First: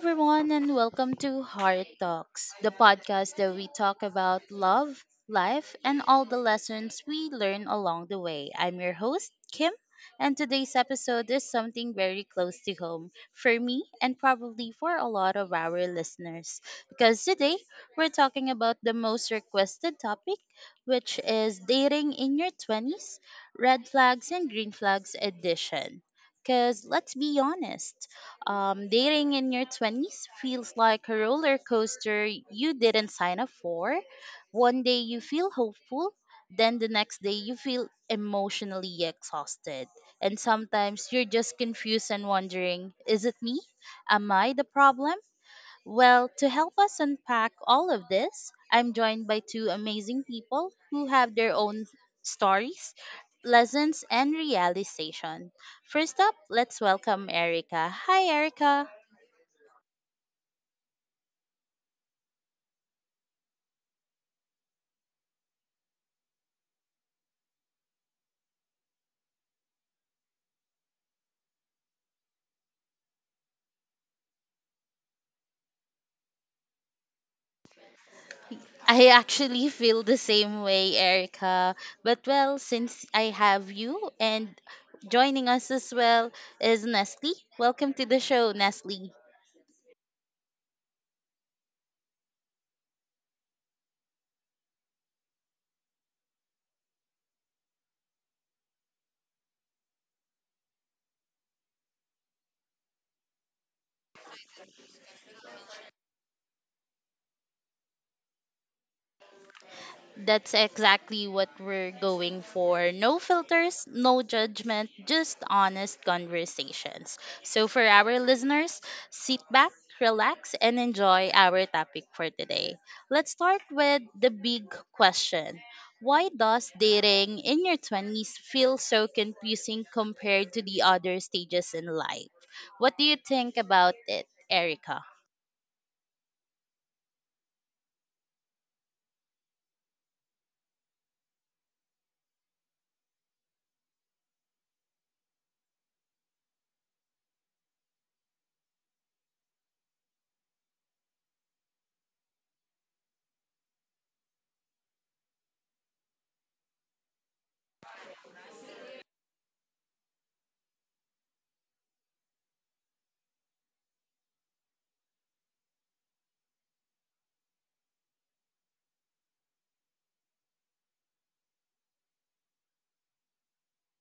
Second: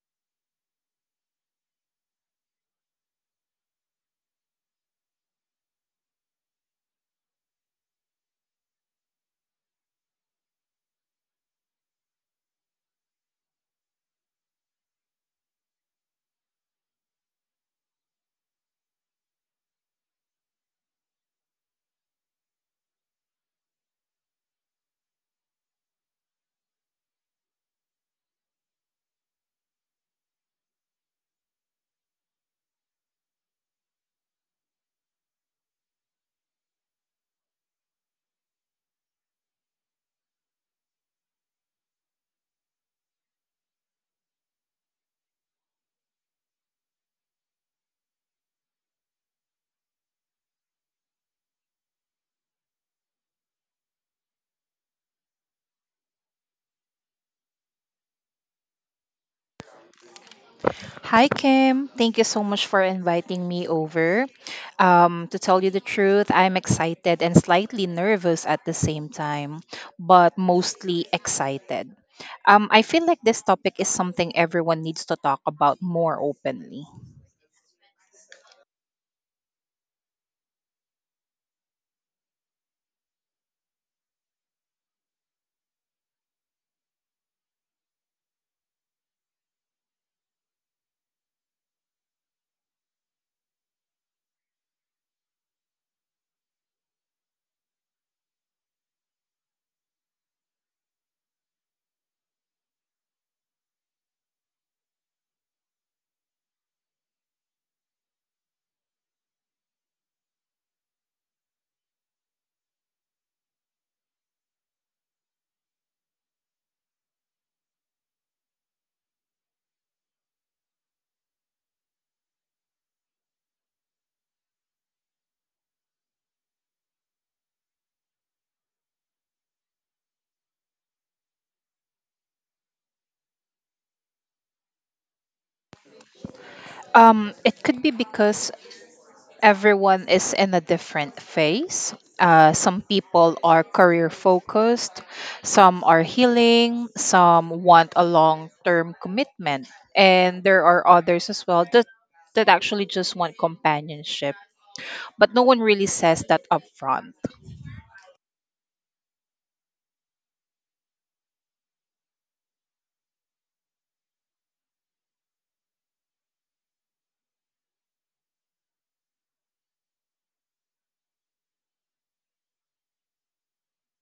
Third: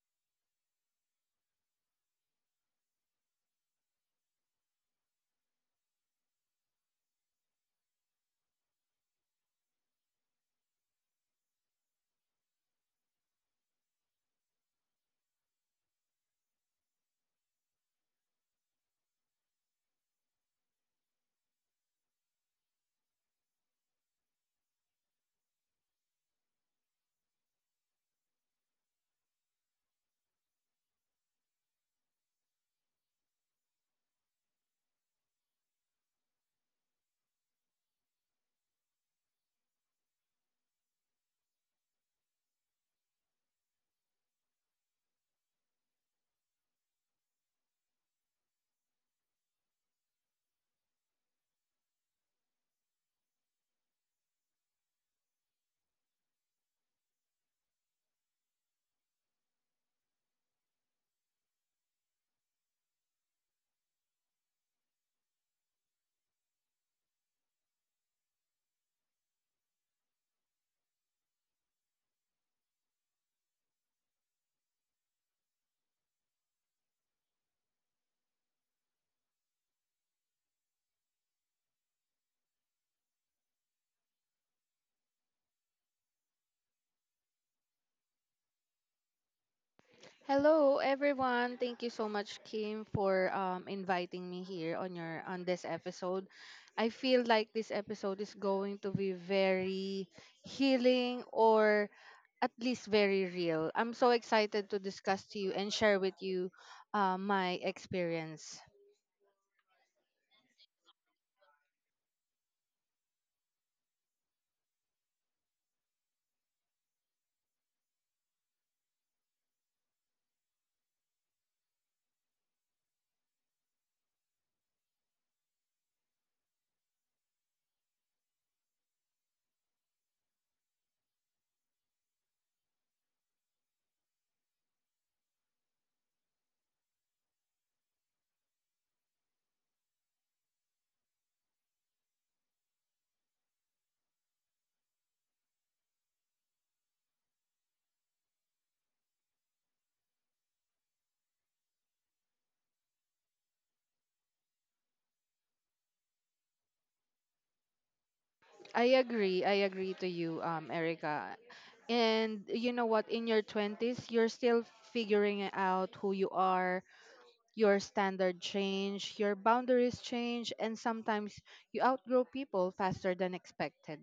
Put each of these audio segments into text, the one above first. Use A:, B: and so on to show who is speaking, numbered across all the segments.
A: everyone, and welcome to Heart Talks, the podcast that we talk about love, life, and all the lessons we learn along the way. I'm your host, Kim, and today's episode is something very close to home for me and probably for a lot of our listeners. Because today we're talking about the most requested topic, which is dating in your 20s, red flags and green flags edition. Because let's be honest. Dating in your 20s feels like a roller coaster you didn't sign up for. One day you feel hopeful, then the next day you feel emotionally exhausted. And sometimes you're just confused and wondering, is it me? Am I the problem? Well, to help us unpack all of this, I'm joined by two amazing people who have their own stories, lessons, and realization. First up, let's welcome Erica. Hi, Erica.
B: Hi, Kim. Thank you so much for inviting me over. To tell you the truth, I'm excited and slightly nervous at the same time, but mostly excited. I feel like this topic is something everyone needs to talk about more openly.
A: I actually feel the same way, Erica. But well, since I have you and joining us as well is Nestle. Welcome to the show, Nestle.
C: Hello everyone. Thank you so much Kim for inviting me here on your on this episode. I feel like this episode is going to be very healing, or at least very real. I'm so excited to discuss to you and share with you my experience.
A: That's exactly what we're going for. No filters, no judgment, just honest conversations. So, for our listeners, sit back, relax, and enjoy our topic for today. Let's start with the big question. Why does dating in your 20s feel so confusing compared to the other stages in life? What do you think about it, Erica?
B: It could be because everyone is in a different phase. Some people are career focused, some are healing, some want a long term commitment, and there are others as well that actually just want companionship. But no one really says that upfront.
C: I agree. I agree to you, Erica. And you know what, in your 20s you're still figuring out who you are. Your standard change, your boundaries change, and sometimes you outgrow people faster than expected.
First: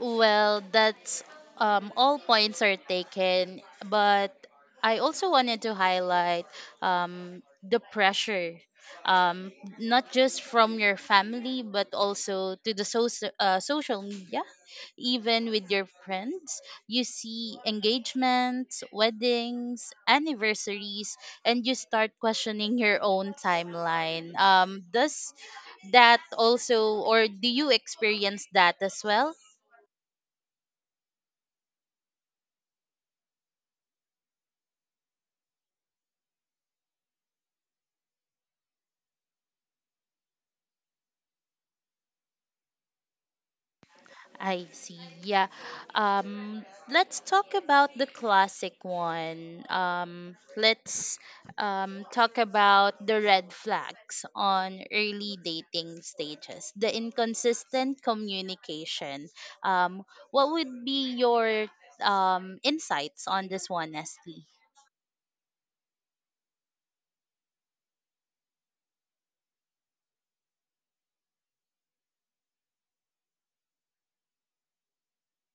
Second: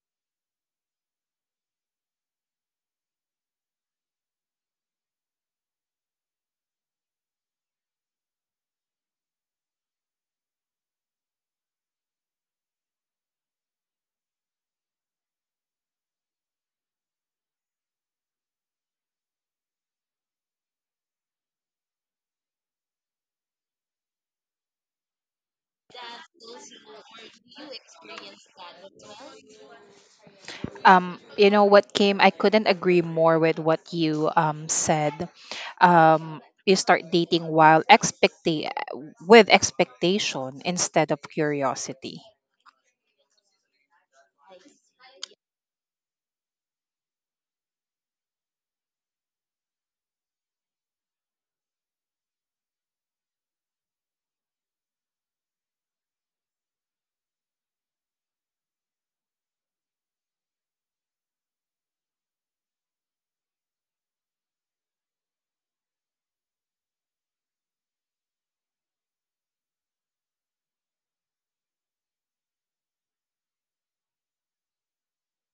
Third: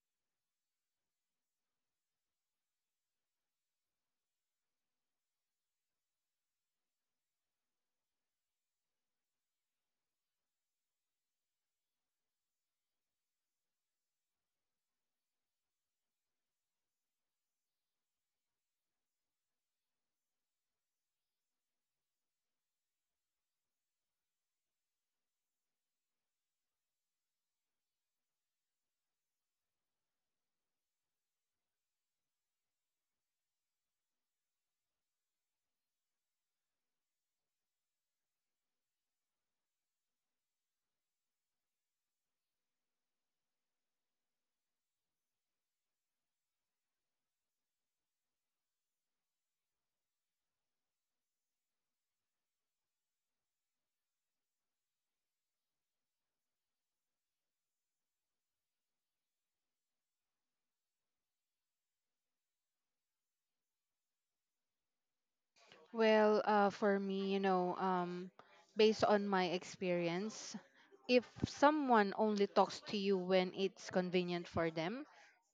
A: Well, that's all points are taken, but I also wanted to highlight the pressure, um, not just from your family, but also to the social media, even with your friends. You see engagements, weddings, anniversaries, and you start questioning your own timeline. Does that also, or do you experience that as well?
B: You know what, Kim? I couldn't agree more with what you said. You start dating while expecting with expectation instead of curiosity.
A: I see. Yeah. Um, let's talk about the classic one. Let's talk about the red flags on early dating stages, the inconsistent communication. Um, what would be your insights on this one, Nestle?
C: Well, for me, you know, based on my experience, if someone only talks to you when it's convenient for them,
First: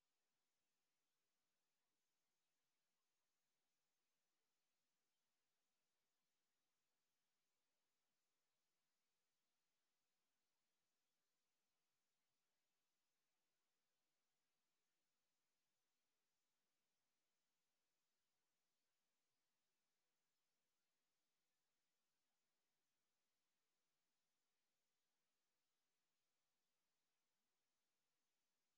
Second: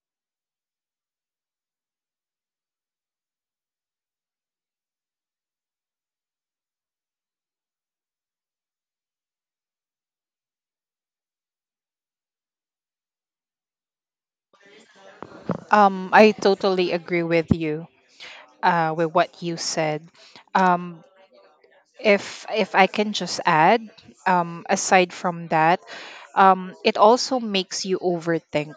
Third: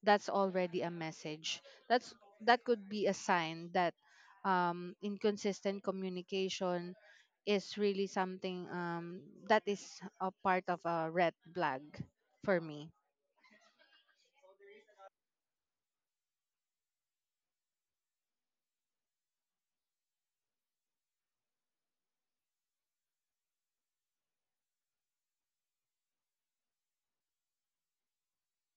C: that's already a message. That could be a sign that inconsistent communication is really something, that is a part of a red flag for me.
B: I totally agree with you, with what you said. Um, if I can just add, aside from that, it also makes you overthink.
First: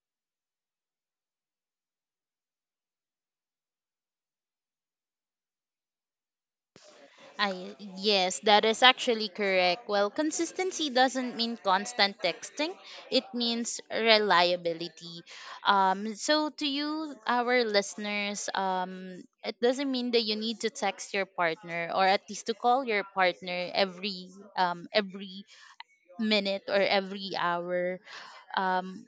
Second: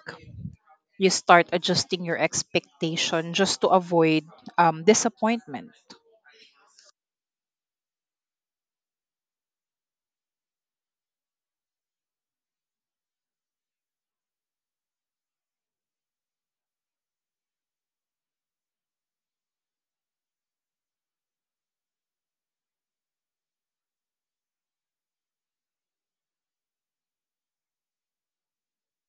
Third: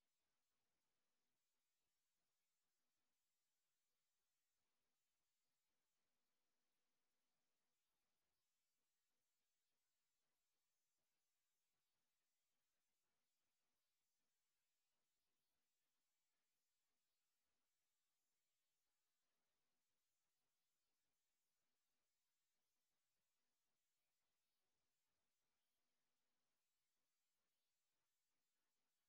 B: You start adjusting your expectation just to avoid disappointment.
A: I yes, that is actually correct. Well, consistency doesn't mean constant texting. It means reliability. So to you our listeners, um, it doesn't mean that you need to text your partner or at least to call your partner every minute or every hour. Um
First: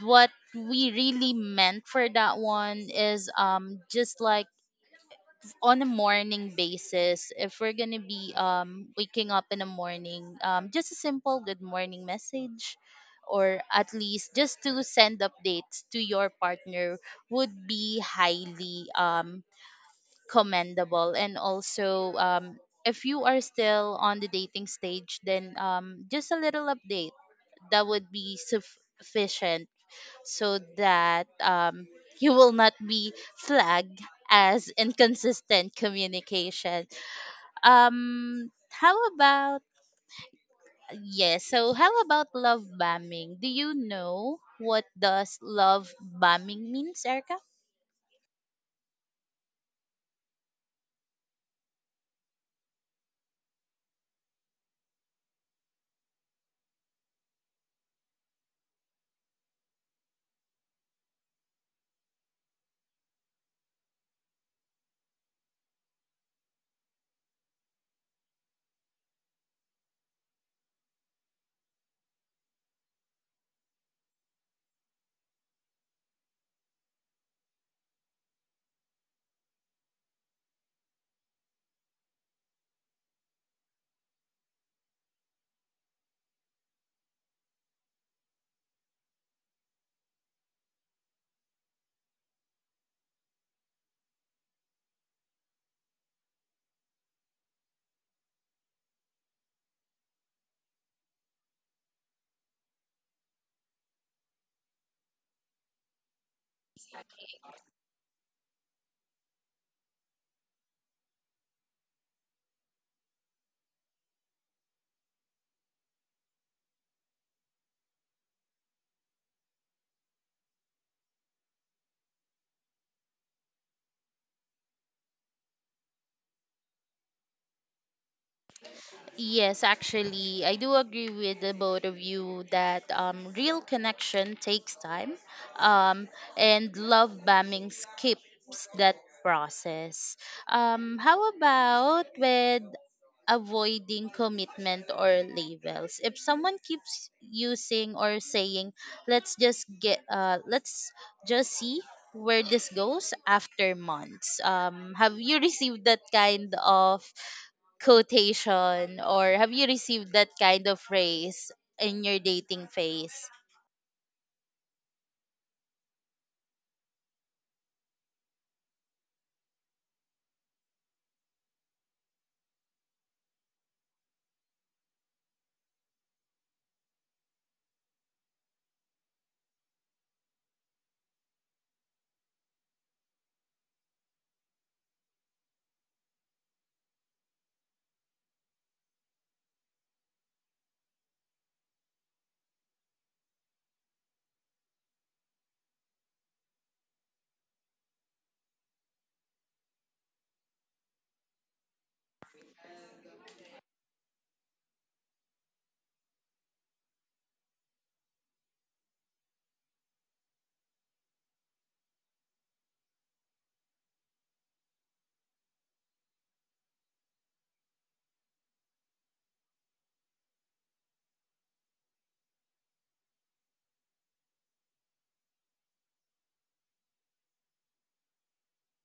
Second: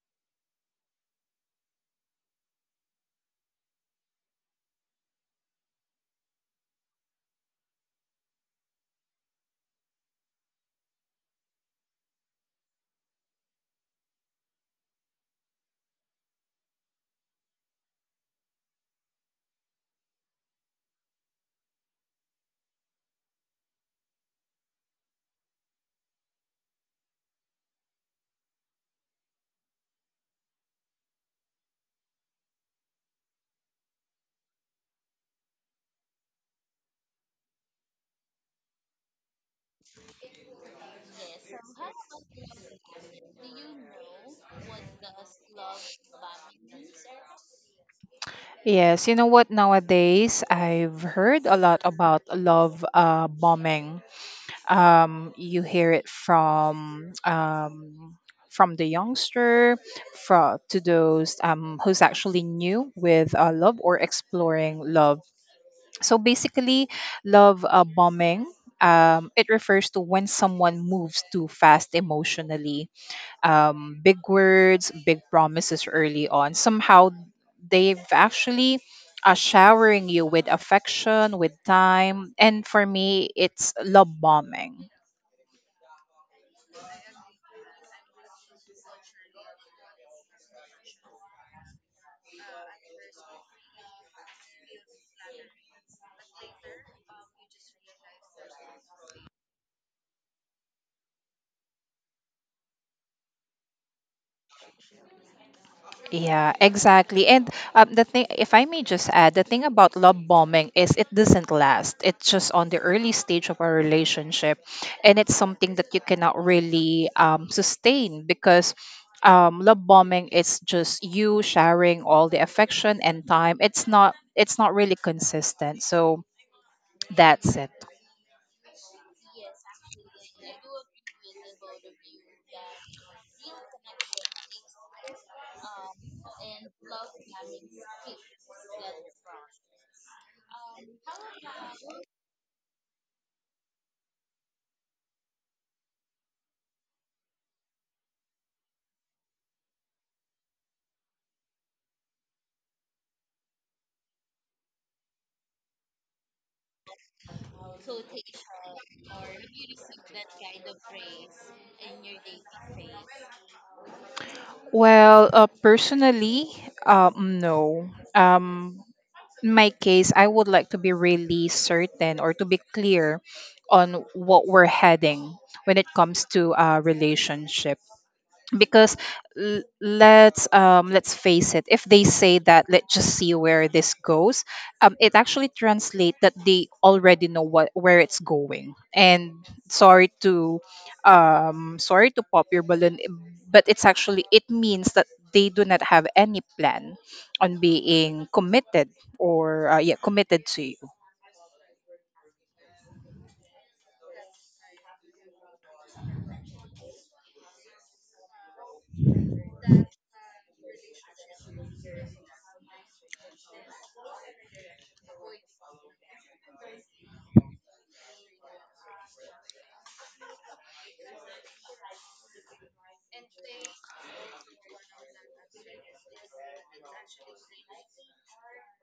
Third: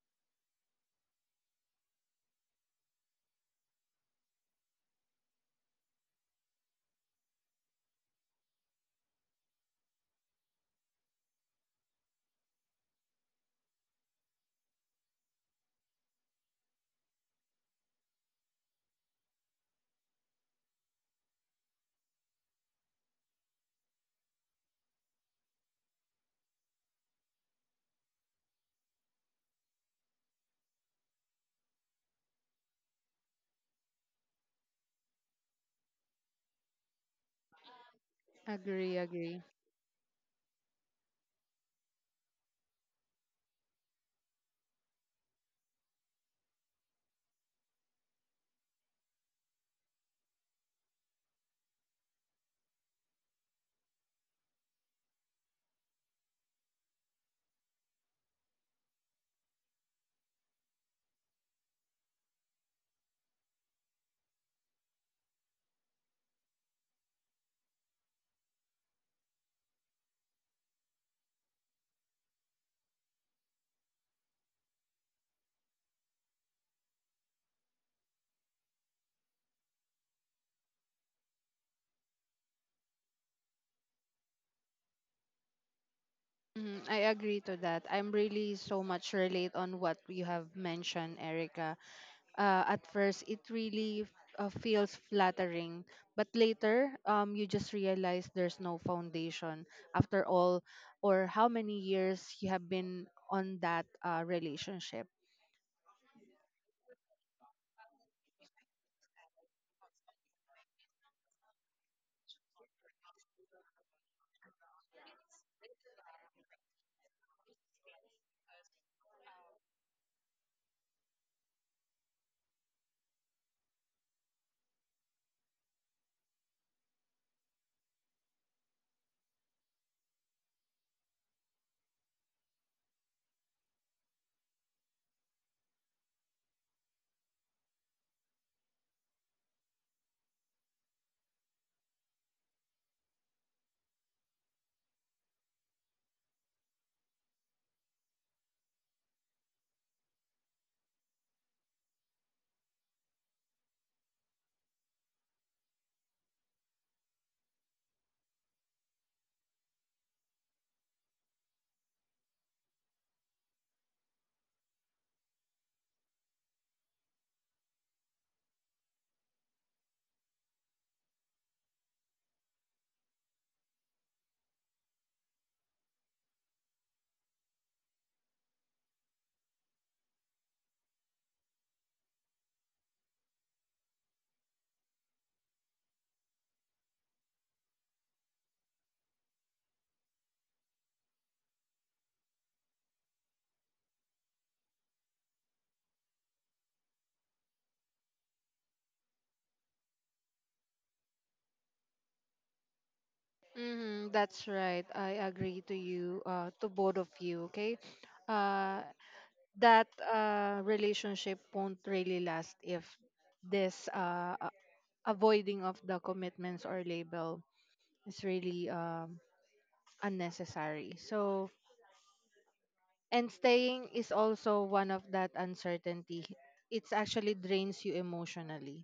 A: what we really meant for that one is um, just like on a morning basis, if we're going to be um, waking up in the morning, um, just a simple good morning message, or at least just to send updates to your partner would be highly commendable, and also if you are still on the dating stage, then um, just a little update, that would be sufficient so that you will not be flagged as inconsistent communication. Um, how
C: Agree.
A: about how about love bombing? Do you know what does love bombing means, Erica?
B: Yes, you know what? Nowadays, I've heard a lot about love bombing. You hear it from the youngster, from to those who's actually new with love or exploring love. So basically, love bombing. It refers to when someone moves too fast emotionally, big words, big promises early on. Somehow they've actually showering you with affection, with time. And for me, it's love bombing.
C: Mhm, I agree to that. I'm really so much relate on what you have mentioned, Erica. At first, it really feels flattering, but later, you just realize there's no foundation. After all, or how many years you have been on that relationship.
B: Yeah, exactly. And the thing, if I may just add, the thing about love bombing is it doesn't last. It's just on the early stage of a relationship, and it's something that you cannot really sustain because love bombing is just you sharing all the affection and time. It's not. It's not really consistent. So that's it.
A: Yes, actually, I do agree with the both of you that real connection takes time, um, and love bombing skips that process. How about with avoiding commitment or labels? If someone keeps using or saying, "Let's just see where this goes after months," have you received that kind of quotation, or have you received that kind of phrase in your dating phase?
B: Well, personally, no. In my case, I would like to be really certain or to be clear on what we're heading when it comes to a relationship because let's face it, if they say that, "Let's just see where this goes," it actually translates that they already know what where it's going, and sorry to sorry to pop your balloon, but it's actually, it means that they do not have any plan on being committed or yeah, committed to you.
C: Mm-hmm, that's right. I agree to you, to both of you. Okay. Uh, that relationship won't really last if this avoiding of the commitments or label is really unnecessary. So, and staying is also one of that uncertainty. It's actually drains you emotionally.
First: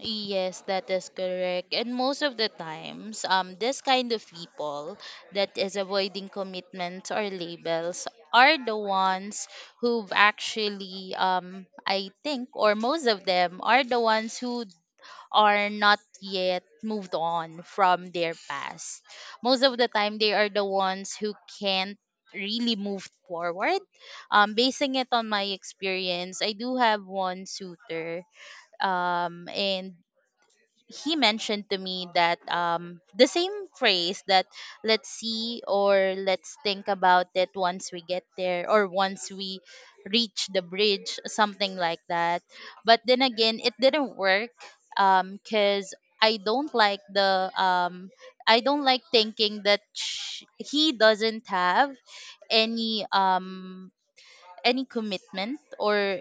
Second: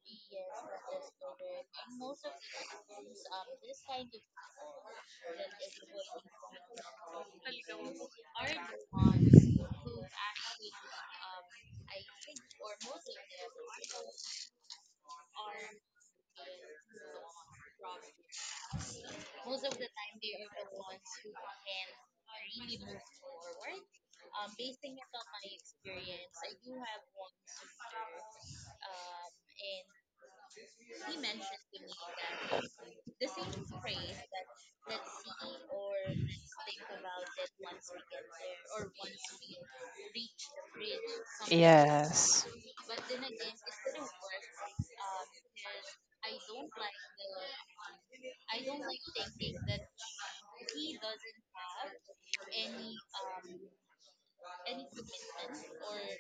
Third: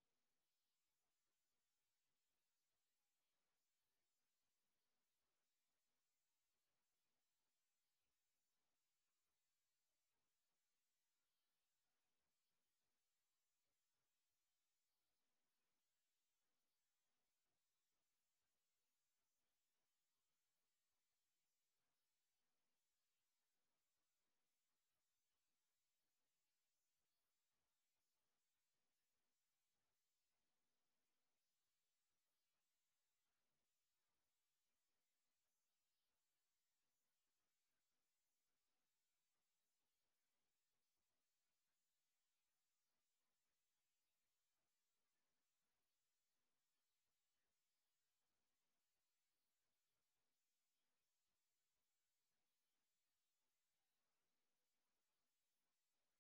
A: Yes, that is correct. And most of the times, this kind of people that is avoiding commitments or labels are the ones who've actually, I think, or most of them are the ones who are not yet moved on from their past. Most of the time, they are the ones who can't really move forward. Basing it on my experience, I do have one suitor, and he mentioned to me that um, the same phrase, that let's see, or let's think about it once we get there, or once we reach the bridge, something like that.
B: Yes.
A: But then again, it didn't work, cuz I don't like the I don't like thinking that he doesn't have any um any commitment or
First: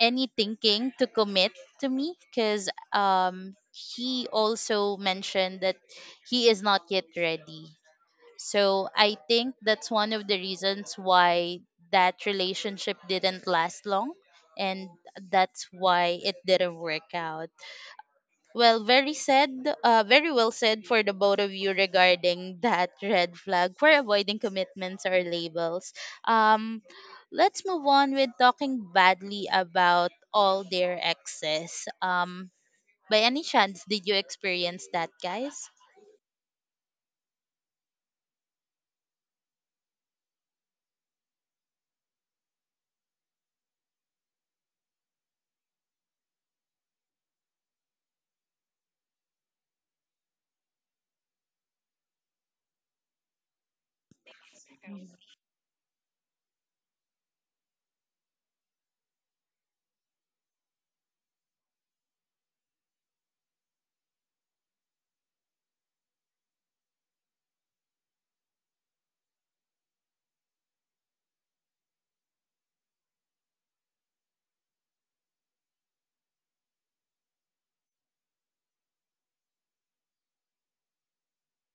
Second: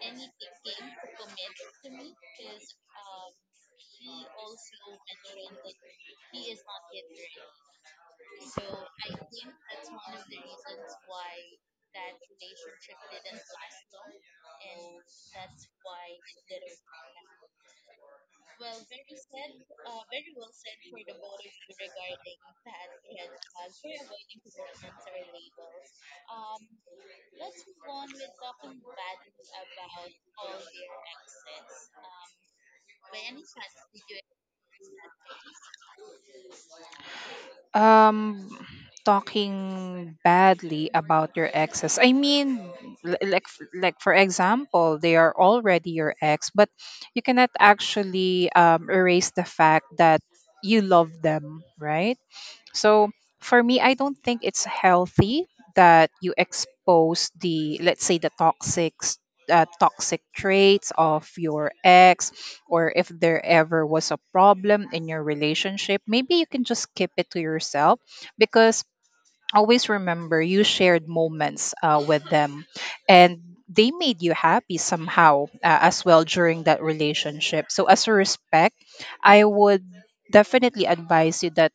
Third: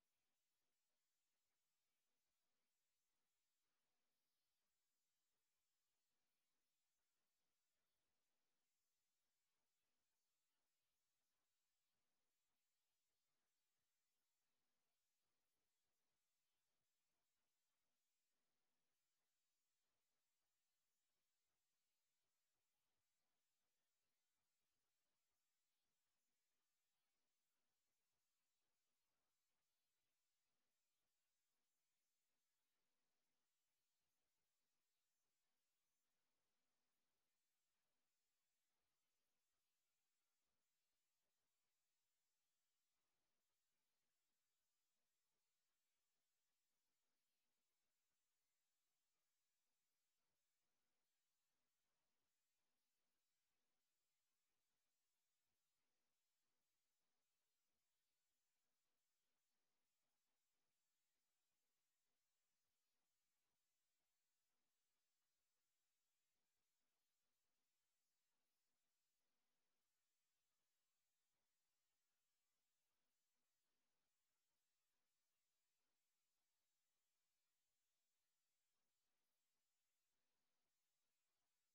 A: any thinking to commit to me, because um, he also mentioned that he is not yet ready. So I think that's one of the reasons why that relationship didn't last long, and that's why it didn't work out. Well, very well said for the both of you regarding that red flag for avoiding commitments or labels. Um, let's move on with talking badly about all their exes. By any chance, did you experience that, guys?
B: Um, Talking badly about your exes. I mean, like like for example, they are already your ex, but you cannot actually erase the fact that you love them, right? So for me, I don't think it's healthy that you expose the, let's say, the toxic, toxic traits of your ex, or if there ever was a problem in your relationship, maybe you can just keep it to yourself because always remember you shared moments with them, and they made you happy somehow as well during that relationship. So, as a respect, I would definitely advise you that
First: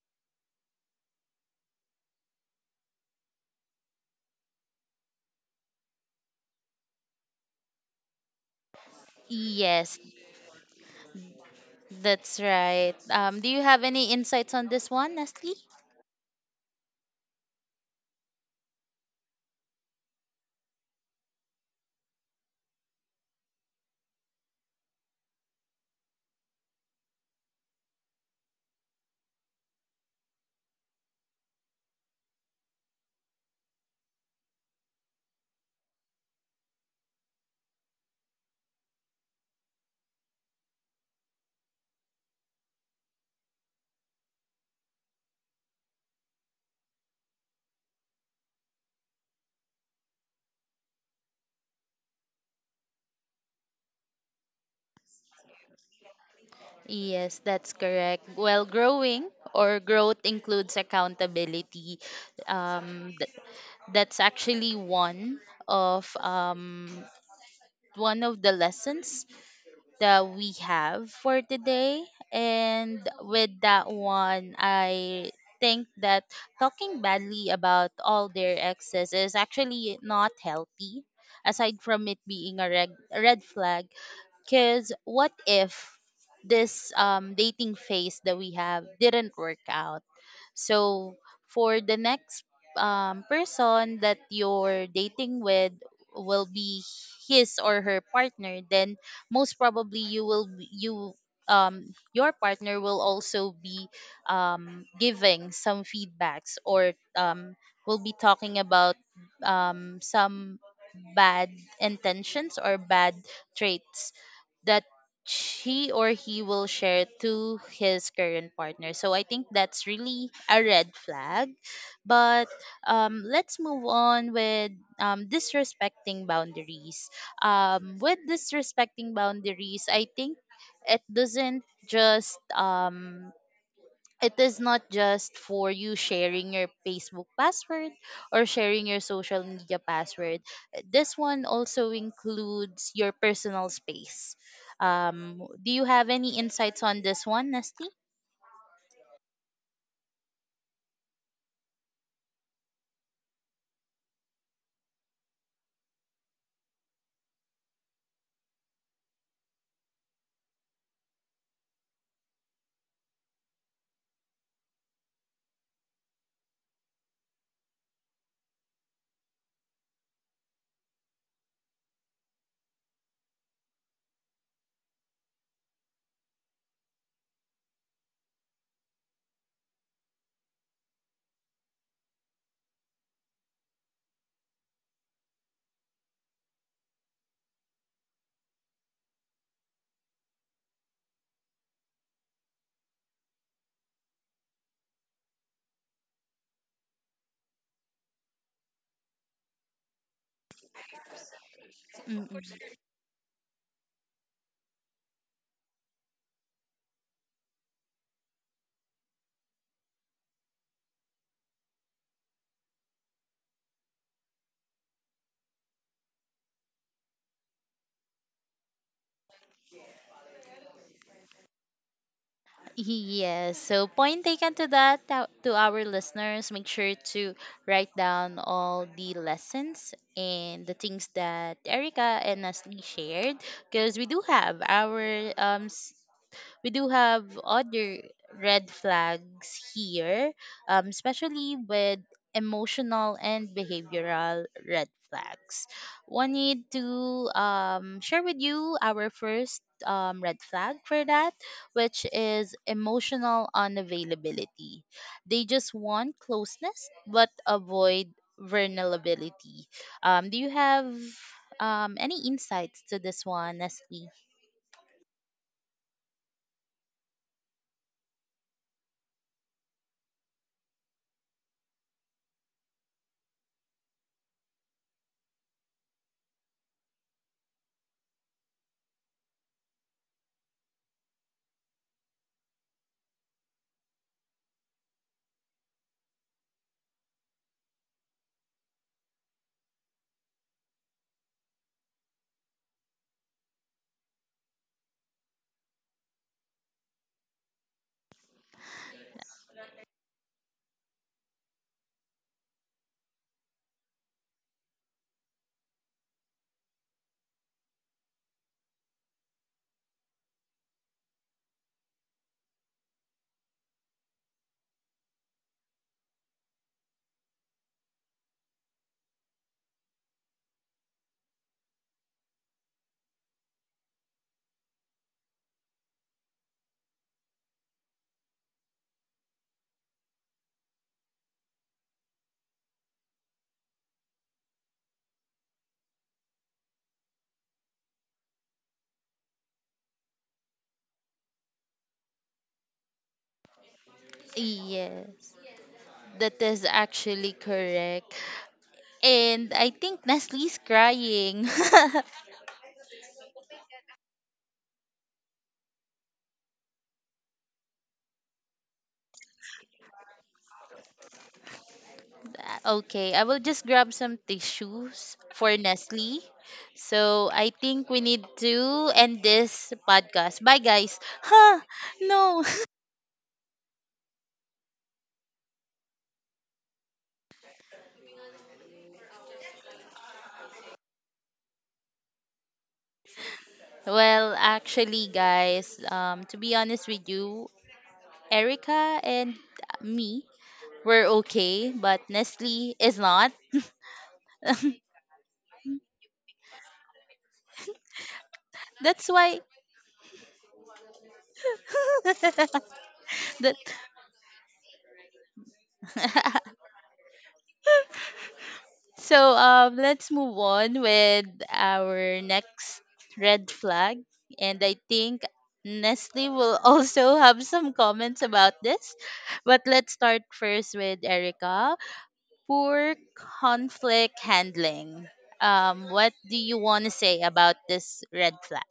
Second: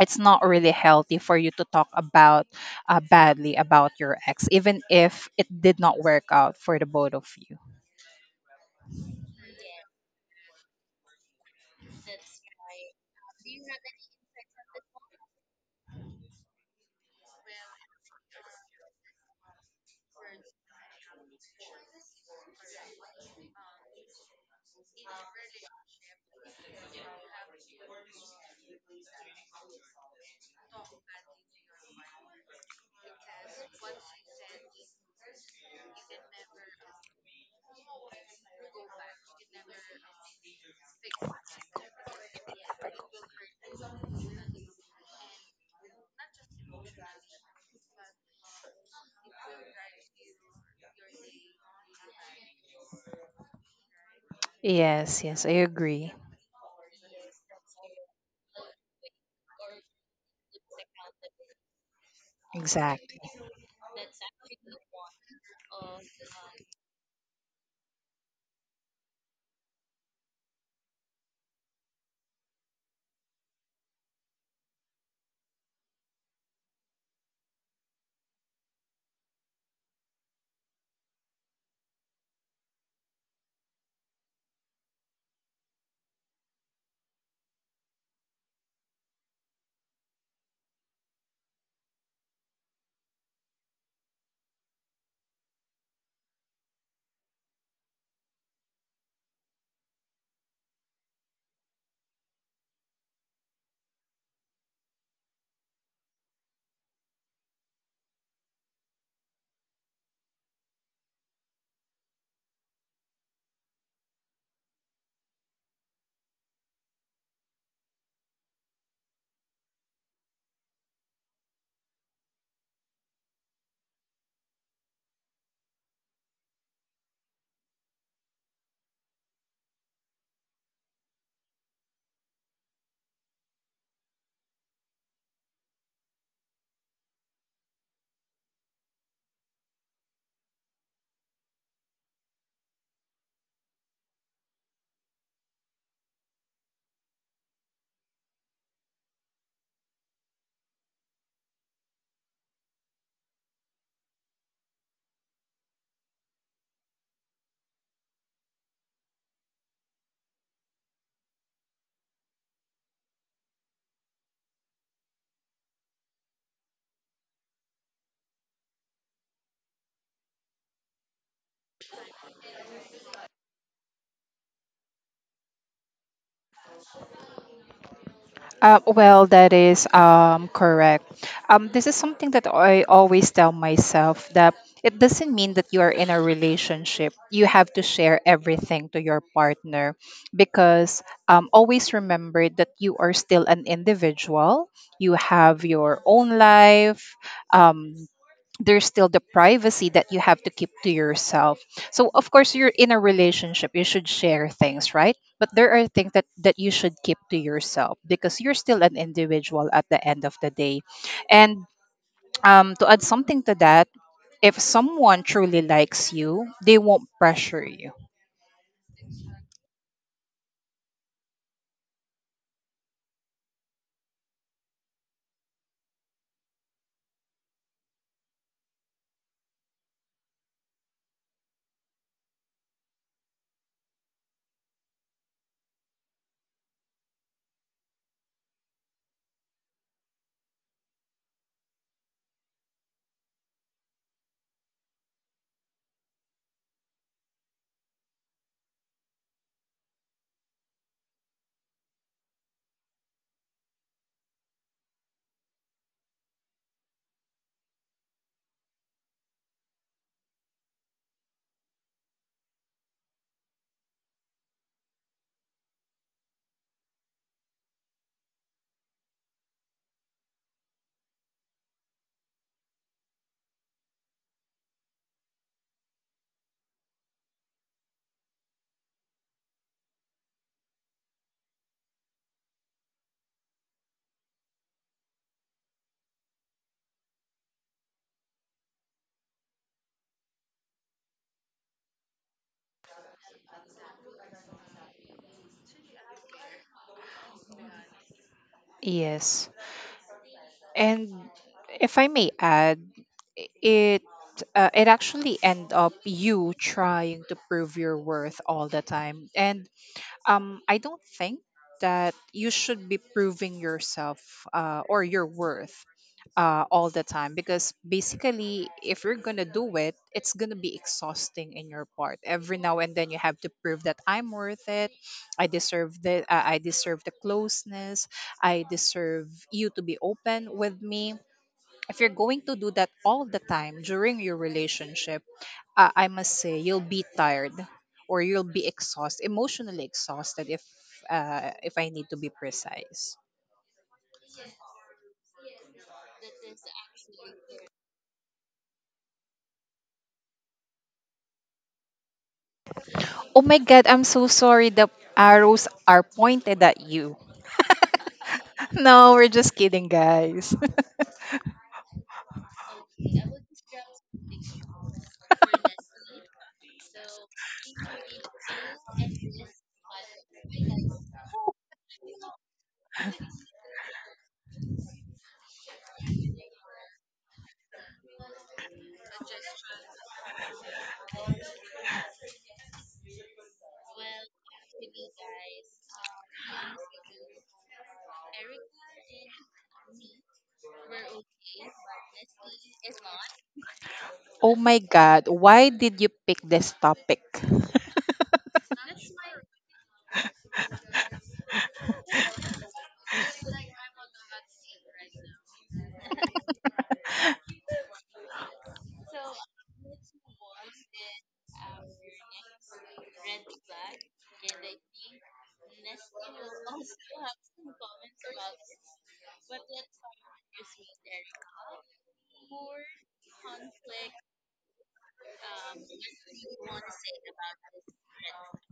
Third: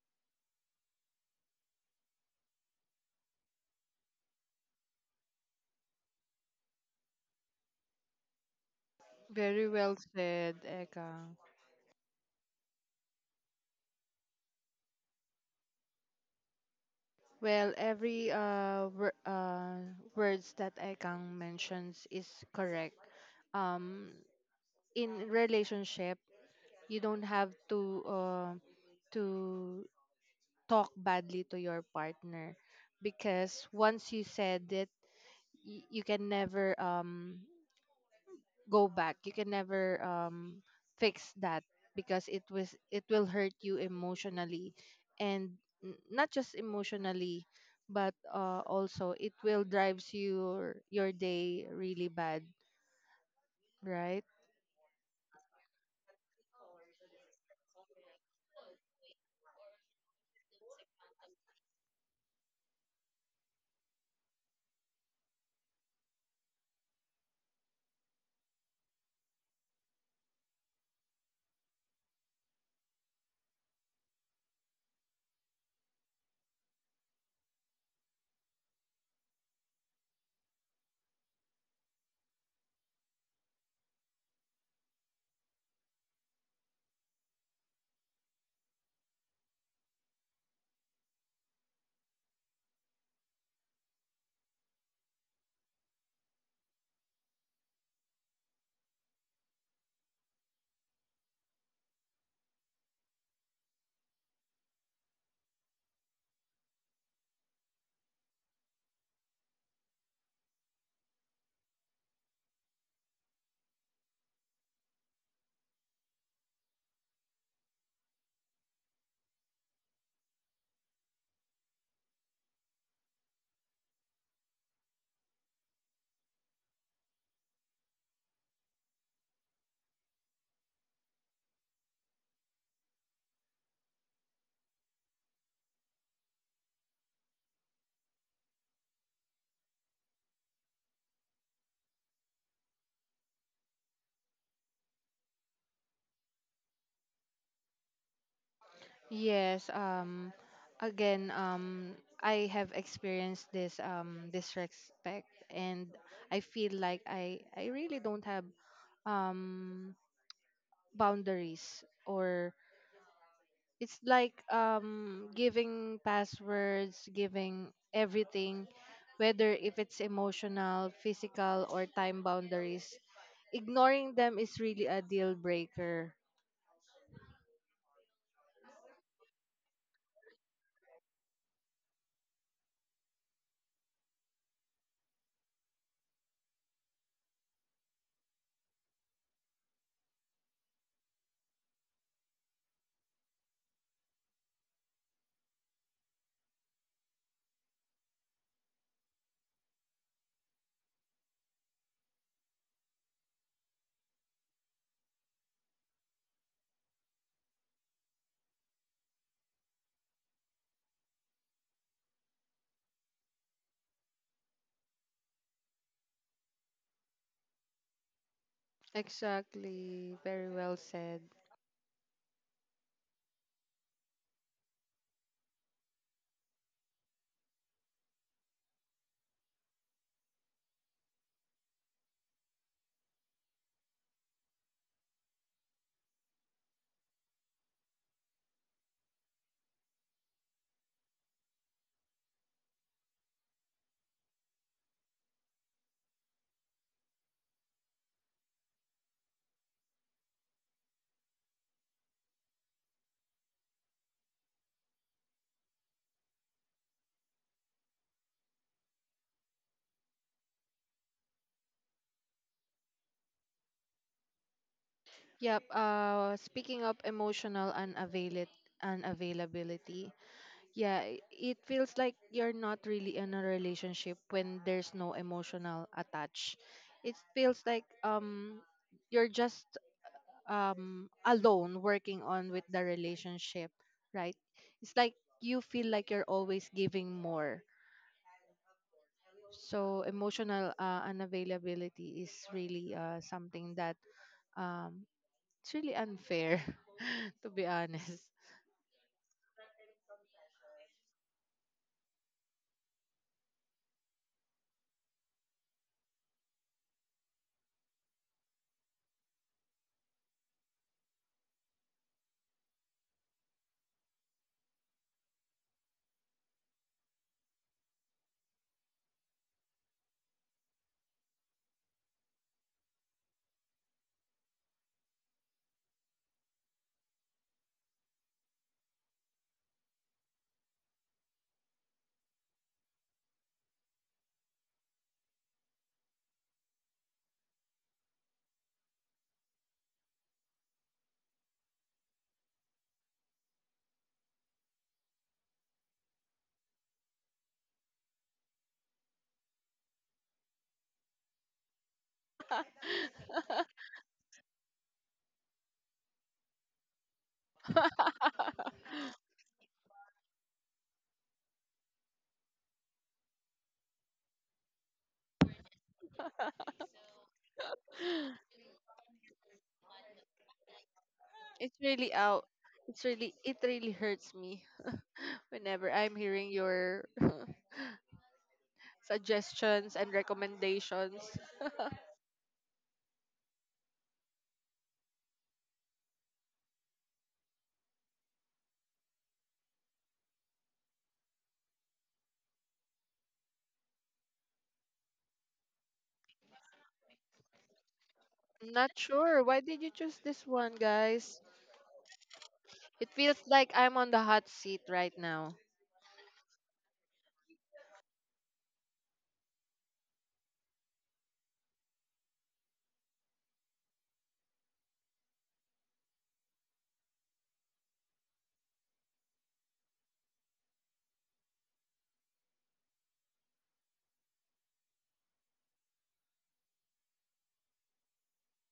B: it's not really healthy for you to talk about badly about your ex, even if it did not work out for the both of you.
C: Very well
A: Yes,
C: said, Ekang.
A: that's right. Do you have any insights on this one, Nestle?
C: Well, every words that Ekang mentions is correct. Um, in relationship, you don't have to. To talk badly to your partner, because once you said it, you can never go back, you can never fix that, because it will hurt you emotionally, and not just emotionally, but also it will drives your day really bad, right?
B: Yes, yes, I agree.
A: Yes, that's correct. Well, growing or growth includes accountability. Um,
B: Exactly.
A: that's actually of um one of the lessons that we have for today, and with that one, I think that talking badly about all their exes is actually not healthy, aside from it being a red flag. Because what if this um, dating phase that we have didn't work out, so for the next person that you're dating with, will be his or her partner, then most probably you um, your partner will also be um, giving some feedbacks, or um, will be talking about um, some bad intentions or bad traits that she or he will share to his current partner. So I think that's really a red flag. But let's move on with disrespecting boundaries. With disrespecting boundaries, I think it doesn't just it is not just for you sharing your Facebook password or sharing your social media password. This one also includes your personal space. Do you have any insights on this one, Nesty?
C: Yes, again, I have experienced this disrespect, and I feel like I really don't have um boundaries, or it's like giving passwords, giving everything, whether if it's emotional, physical or time boundaries. Ignoring them is really a deal breaker.
B: Well, that is correct. This is something that I always tell myself, that it doesn't mean that you are in a relationship, you have to share everything to your partner, because always remember that you are still an individual. You have your own life. Um, there's still the privacy that you have to keep to yourself. So
A: Mm-mm.
B: of course you're in a relationship, you should share things, right? But there are things that you should keep to yourself because you're still an individual at the end of the day. And to add something to that, if someone truly likes you, they won't pressure you.
C: Exactly. Very well said.
A: Yes. So point taken to that, to our listeners. Make sure to write down all the lessons and the things that Erica and Nestle shared, because we do have we do have other red flags here, especially with emotional and behavioral red flags. Wanted to share with you our first red flag for that, which is emotional unavailability. They just want closeness but avoid vulnerability. Do you have any insights to this one, Nestle?
C: Yep. Speaking of unavailability, yeah, it feels like you're not really in a relationship when there's no emotional attached. It feels like you're just alone working on with the relationship, right? It's like you feel like you're always giving more. So emotional unavailability is really something that um it's really unfair, to be honest.
B: Yes. And if I may add, it it actually end up you trying to prove your worth all the time. And I don't think that you should be proving yourself or your worth all the time, because basically, if you're gonna do it, it's gonna be exhausting in your part. Every now and then, you have to prove that I'm worth it. I deserve the I deserve the closeness. I deserve you to be open with me. If you're going to do that all the time during your relationship, I must say you'll be tired, or you'll be exhausted, emotionally exhausted. If I need to be precise.
A: Yes. That is actually correct. And I think Nestle's crying.
B: Oh my God, I'm so sorry. The arrows are pointed at you. No, we're just kidding, guys.
A: Okay, I will just grab some tissues for Nestle. So I think we need to end this podcast. Bye, guys. Huh?
C: It's really
A: No.
C: out. It's really it really hurts me whenever I'm hearing your suggestions and recommendations.
A: Well, actually, guys, to be honest with you, Erica and me were okay, but Nestle is not.
B: Oh my God, why did you pick this topic?
C: I'm not
A: That's why.
C: sure why did you choose this one, guys. It feels
A: That
C: like I'm on the hot seat right now.
A: So let's move on with our next red flag, and I think Nestle will also have some comments about this. But let's start first with Erica. Poor conflict handling. What do you want to say about this red flag?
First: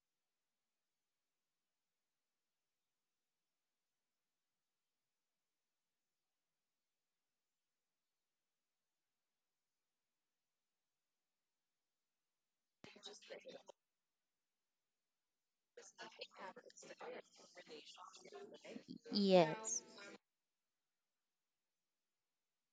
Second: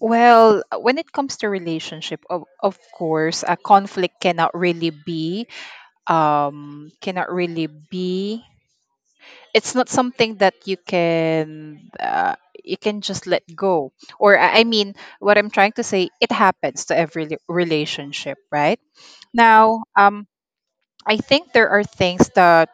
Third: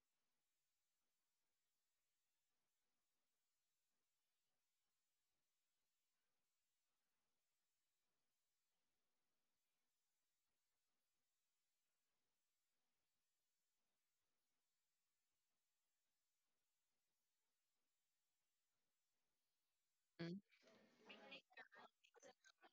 B: Well, when it comes to relationship, of course, a conflict cannot really be um cannot really be it's not something that you can just let go, or I mean, what I'm trying to say, it happens to every relationship, right?
A: Yes.
B: Now, I think there are things that